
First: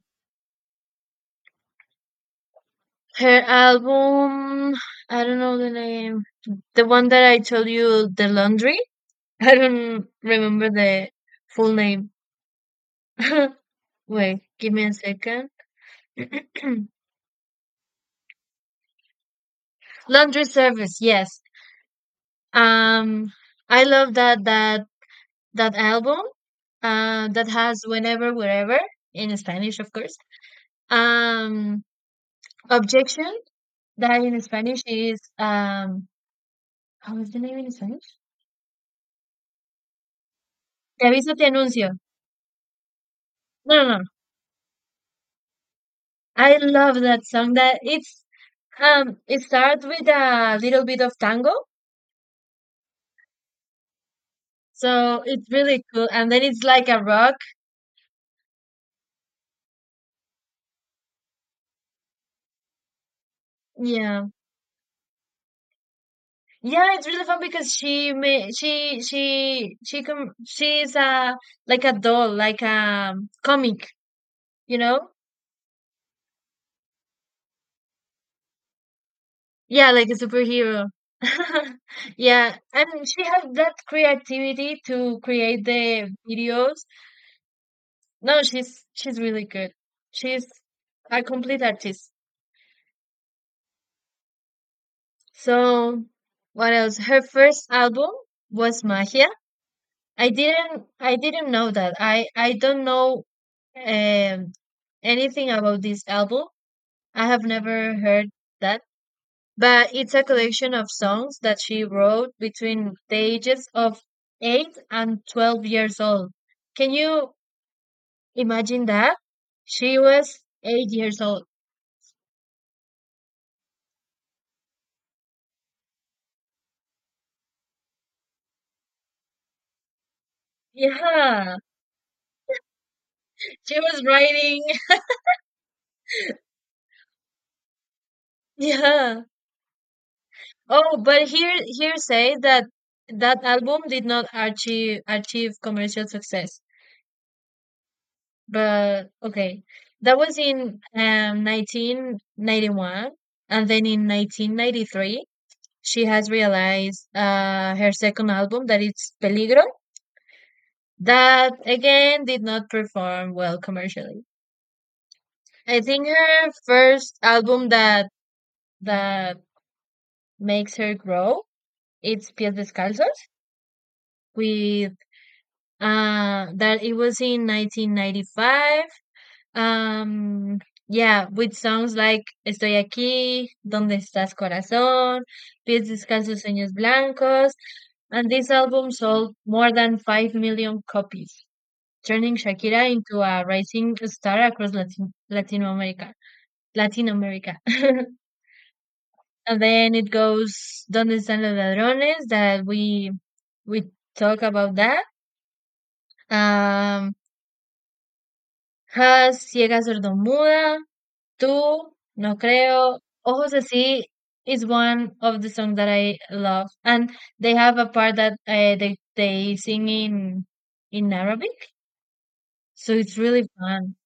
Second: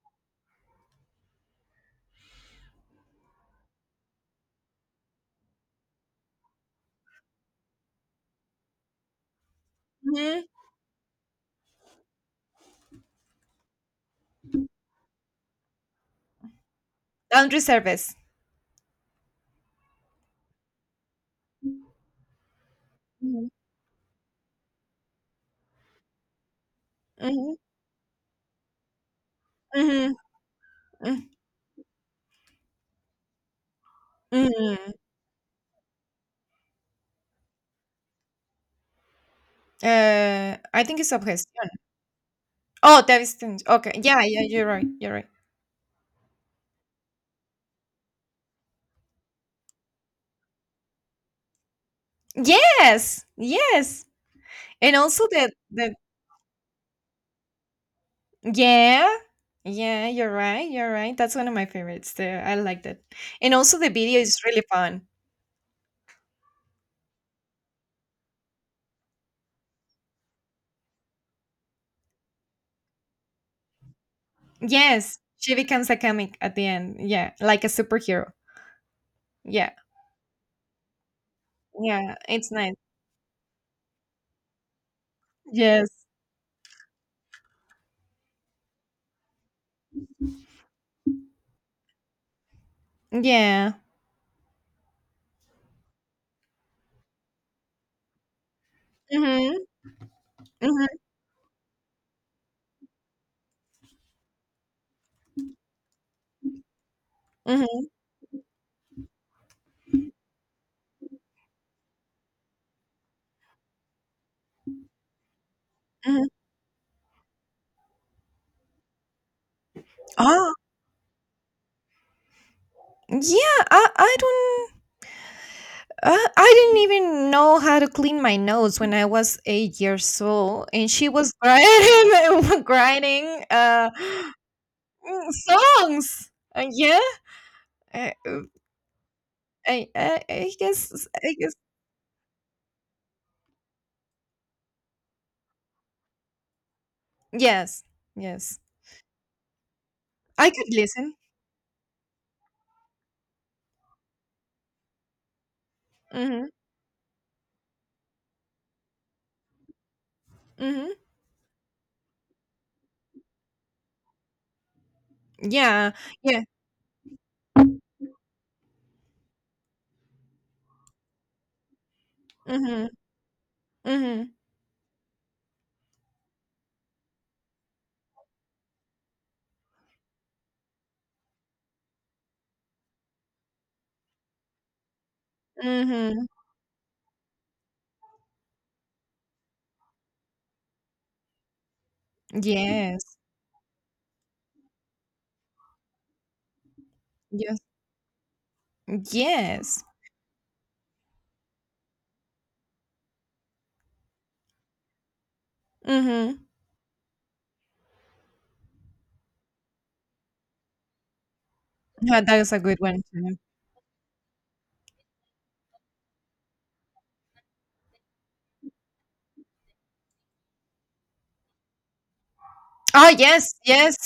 B: her album, I don't know the name. The one that I told you, The Laundry. I don't
A: mm-hmm.
B: remember the full name. Wait, give me a second.
A: Laundry service.
B: Laundry Service, yes. Um,
A: Mm-hmm,
B: I love that album. That
A: mm-hmm,
B: has whenever, wherever in Spanish, of
A: mm-hmm,
B: course.
A: mm-hmm.
B: Um, objection that in Spanish
A: Mm-hmm.
B: is how is the name in Spanish?
A: I think
B: Te
A: it's
B: aviso, te
A: obsession.
B: anuncio.
A: Oh, that is
B: No,
A: okay.
B: no, no.
A: Yeah, yeah, you're right. You're right.
B: I love that song. That it's it starts with a little bit of tango,
A: Yes, yes. And
B: so
A: also
B: it's
A: the,
B: really cool. And then it's like a rock.
A: yeah, yeah, you're right, you're right. That's one of my favorites too. I like that. And also the video
B: Yeah,
A: is really fun.
B: yeah, it's really fun because she may she com she is a like a doll, like a comic, you know?
A: Yes, she becomes a comic at the end. Yeah, like a superhero. Yeah,
B: Yeah, like a superhero.
A: yeah, it's
B: Yeah,
A: nice.
B: and she has that creativity to create
A: Yes,
B: the videos. No, she's really good. She's a complete artist.
A: yeah.
B: So what else? Her first album was Magia.
A: Mhm,
B: I
A: mhm,
B: didn't I didn't know that. I don't know um anything about this album. I have
A: mhm,
B: never heard that. But it's a collection of songs that she wrote between the ages of 8 and 12 years
A: mhm.
B: old. Can you imagine that? She was
A: Oh,
B: 8 years old.
A: yeah. I don't. Uh, I didn't even know how to clean my nose when I was 8 years old, and she was
B: Yeah,
A: grinding, grinding.
B: she was writing.
A: Songs. Yeah. I, uh,
B: Yeah.
A: I
B: Oh,
A: guess.
B: but
A: I guess.
B: here here say that that album did not achieve commercial success.
A: Yes. Yes.
B: But okay, that was
A: I
B: in
A: could listen.
B: 1991, and then in 1993 she has
A: Mhm.
B: realized her second album that it's Peligro
A: Mhm.
B: that again did not perform well commercially. I
A: Yeah.
B: think
A: Yeah.
B: her first album that that makes her grow it's Pies
A: Mhm.
B: Descalzos
A: Mhm.
B: with that it was in 1995 um yeah with songs like Estoy aquí, Donde estás corazón, Pies
A: Mhm.
B: descalzos, sueños blancos, and this album sold more than 5 million copies, turning Shakira
A: Yes.
B: into a rising star across Latin America. Latin America.
A: Yes.
B: and
A: Yes.
B: then it goes Donde están los ladrones that we talk about that.
A: Mhm.
B: Um Has, ciega, sordomuda, tú,
A: Yeah,
B: no
A: that is a good
B: creo,
A: one too.
B: ojos así is one of the songs that I love, and they have a part that they sing in Arabic, so
A: Oh
B: it's really
A: yes.
B: fun.
A: Yes.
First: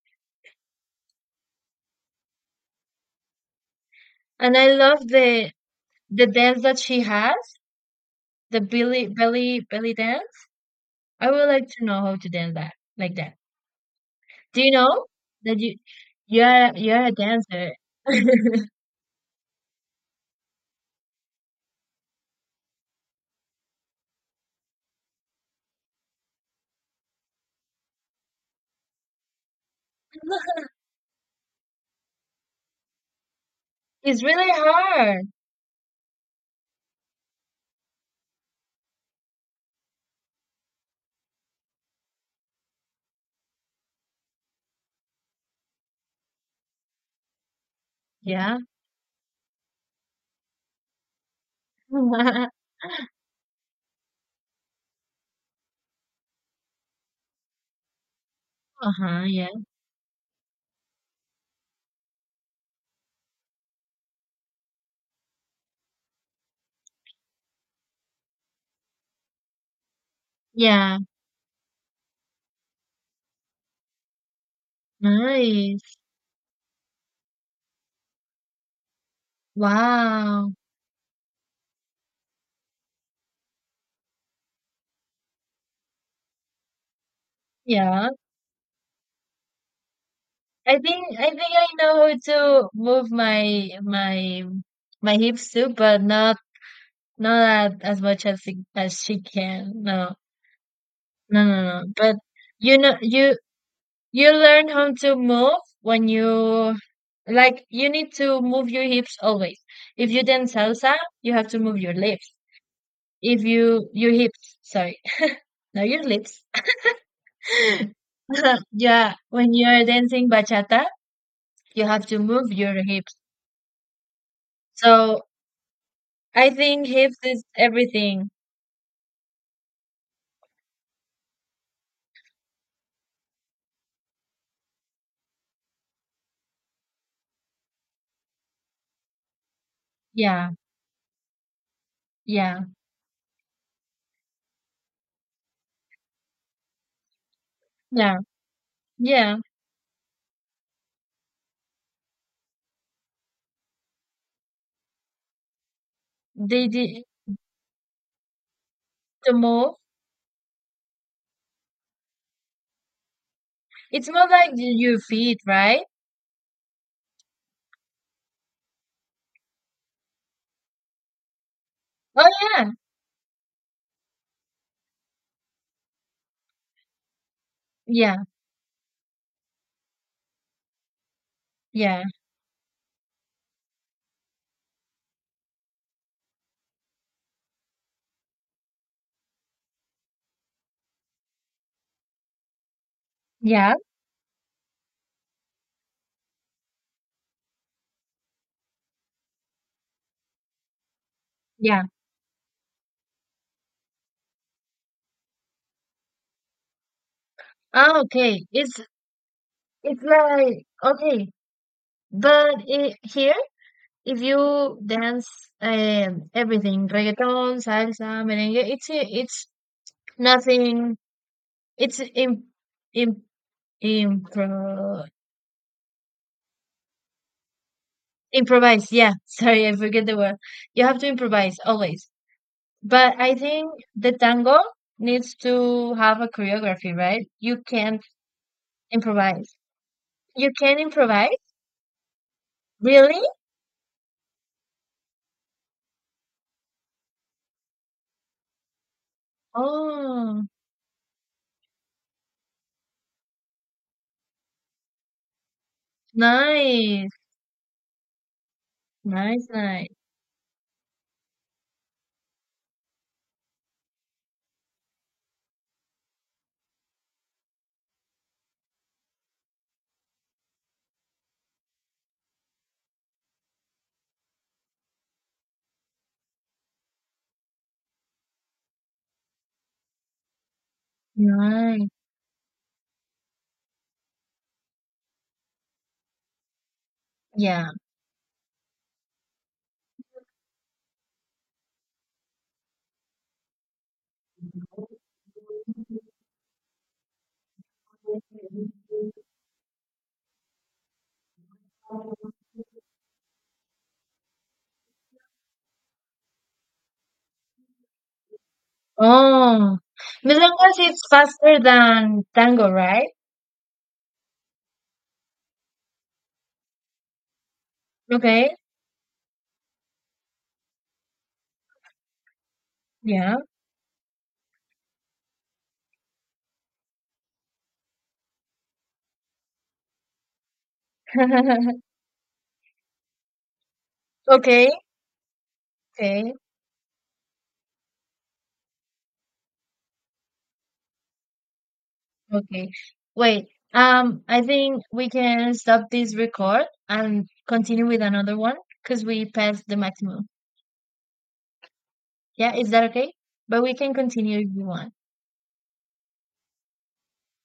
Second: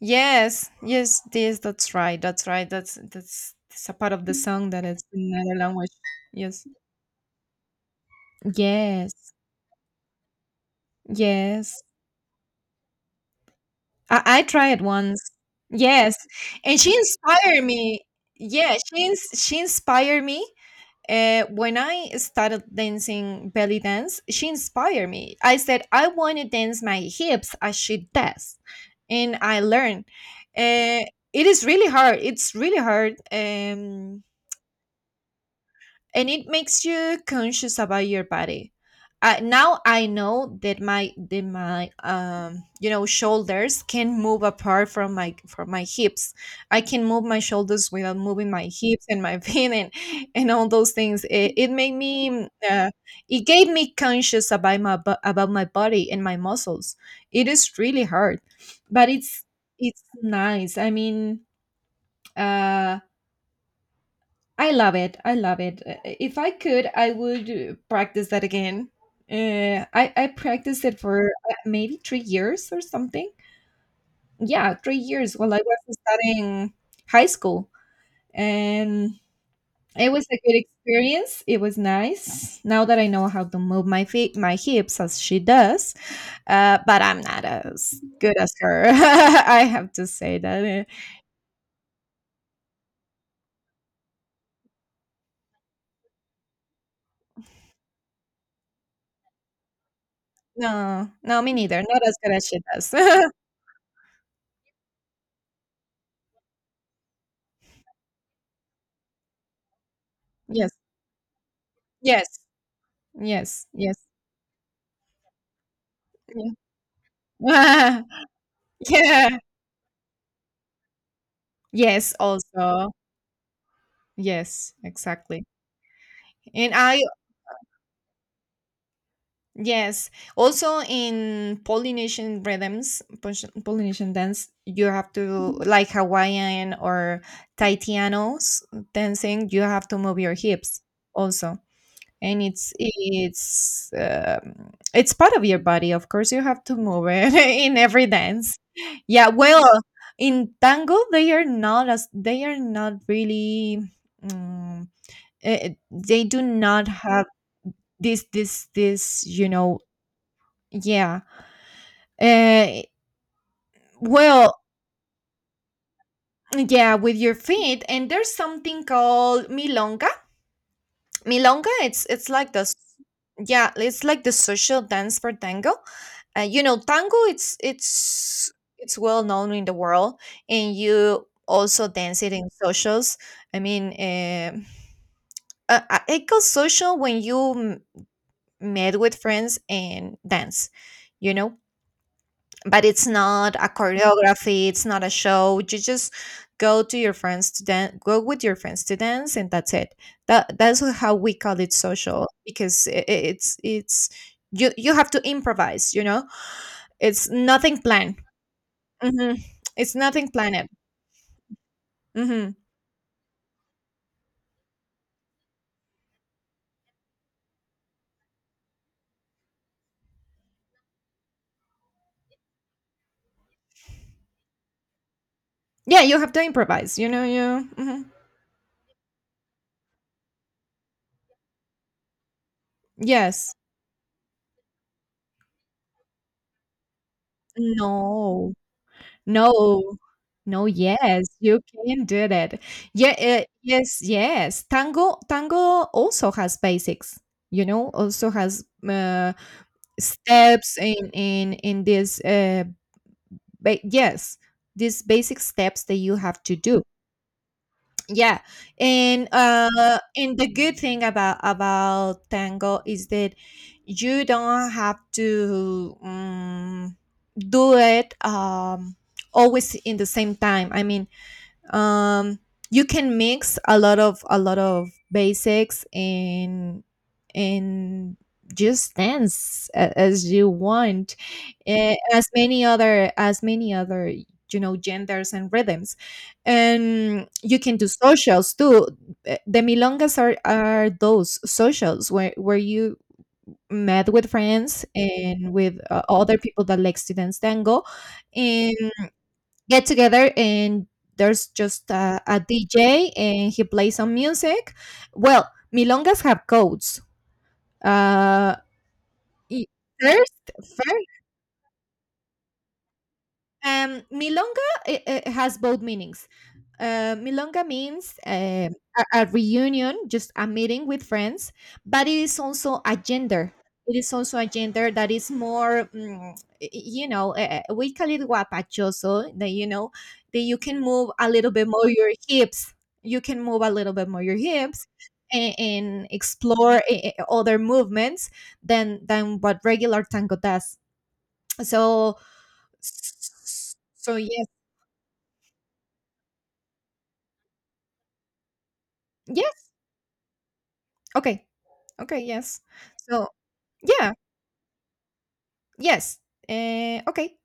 A: Yes. Yes. This. That's right. That's right. That's a part of the
B: And I
A: song that is
B: love
A: in another language.
B: the dance
A: Yes.
B: that she has, the belly
A: Yes.
B: belly belly dance. I would like
A: Yes.
B: to know how to dance that like that.
A: I
B: Do you
A: tried
B: know
A: once.
B: that you
A: Yes, and she
B: you're a
A: inspired
B: dancer?
A: me. Yeah, she inspired me. When I started dancing belly dance, she inspired me. I said, I want to dance my hips as she does, and I learned. Uh, it is really hard. It's really hard.
B: It's really hard.
A: And it makes you conscious about your body. Now I know that my that my shoulders can move apart from my hips. I can move my shoulders without moving
B: Yeah.
A: my hips and my feet, and all those things. It gave me conscious about about my body and my muscles. It is really hard, but
B: Uh-huh,
A: it's
B: yeah.
A: it's nice. I mean, uh I love it. I love it. If I could, I would, practice that again. I practiced
B: Yeah,
A: it for, maybe 3 years or something. Yeah, 3 years while I
B: nice.
A: was studying high school. And it was a
B: Wow.
A: good experience. It was nice. Now that I know how to move my feet, my hips as she does, but I'm not as
B: Yeah.
A: good as her. I have to say
B: I
A: that.
B: think I think I know how to move my hips too, but not not at, as much as she can. No.
A: No, no,
B: No,
A: me
B: no,
A: neither.
B: no.
A: Not
B: But
A: as good as she
B: you
A: does.
B: know you learn how to move when you like you need to move your hips always. If you dance
A: Yes,
B: salsa, you have to move your lips.
A: yes,
B: If
A: yes,
B: you
A: yes.
B: your hips, sorry, not your lips.
A: Yeah.
B: Yeah,
A: Yeah.
B: when you're dancing bachata, you have
A: Yes,
B: to move your
A: also.
B: hips.
A: Yes,
B: So
A: exactly.
B: I
A: And
B: think
A: I,
B: hips is everything.
A: yes, also in Polynesian rhythms, Polynesian dance, you have to, like Hawaiian or Taitianos dancing, you have to move your
B: Yeah,
A: hips also. And
B: yeah,
A: it's part of your body. Of course you have to move it in every
B: yeah,
A: dance. Yeah,
B: yeah.
A: well, in tango they are not, as they are not really, um, they do
B: They
A: not
B: did
A: have this this this
B: to move.
A: yeah. uh,
B: It's more like
A: well,
B: your feet, right?
A: yeah, with your feet. And there's something called milonga. Milonga, it's
B: Oh
A: it's like
B: yeah,
A: yeah, it's like the social dance for tango. You know, tango
B: yeah,
A: it's well known in the world, and you also
B: yeah,
A: dance it in socials. I mean, it goes social when you meet with friends and dance. You know, but it's not a
B: yeah,
A: choreography, it's not a show. You just go with your friends to dance. And that's it. That's how we call it
B: yeah.
A: social because it's you have to improvise, you know. It's nothing
B: Ah,
A: planned.
B: okay.
A: Hmm. It's
B: It's
A: nothing
B: like
A: planned.
B: okay,
A: Hmm.
B: but I here if you dance everything reggaeton, salsa, merengue, it's nothing. It's im im impro
A: Yeah, you have to improvise, you know. You Mhm.
B: Improvise, yeah. Sorry, I forget the word. You have to improvise always. But I
A: Yes.
B: think the tango needs to have a choreography, right? You can't
A: No.
B: improvise.
A: No.
B: You
A: No,
B: can
A: yes,
B: improvise?
A: you can do that. Yeah,
B: Really?
A: yes, yes. Tango also has basics, you know, also has,
B: Oh,
A: steps, in this, ba yes, these basic steps that you have to do.
B: nice.
A: Yeah, and,
B: Nice, nice.
A: the good thing about tango is that you don't have to, do it, always in the same time. I mean, um you can mix a lot of basics, and just dance, as you want.
B: Nice.
A: As many other, genders and rhythms. And you
B: Yeah.
A: can do socials too. The milongas are those socials where you met with friends and with, other people that likes to dance tango, get together, and there's just DJ and he plays some music. Well, milongas have codes. Uh, y-
B: Oh,
A: First,
B: milongas is faster than tango, right?
A: Milonga, it has both meanings. Milonga means,
B: Okay.
A: a reunion, just a meeting with friends. But it is also a
B: Yeah.
A: gender. It is also a gender that is more, you know, we call it guapachoso, that, that you can move a little bit more your hips. You can move a little bit more your
B: Okay.
A: hips, and
B: Okay.
A: explore, other movements than what regular tango does. So,
B: Okay. Wait.
A: so,
B: I
A: yeah.
B: think we can stop this record and continue with another one because we passed
A: Yes.
B: the maximum.
A: Okay. Okay.
B: Yeah,
A: Yes.
B: is that okay?
A: So
B: But we can
A: yeah.
B: continue if you want.
A: Yes. Okay.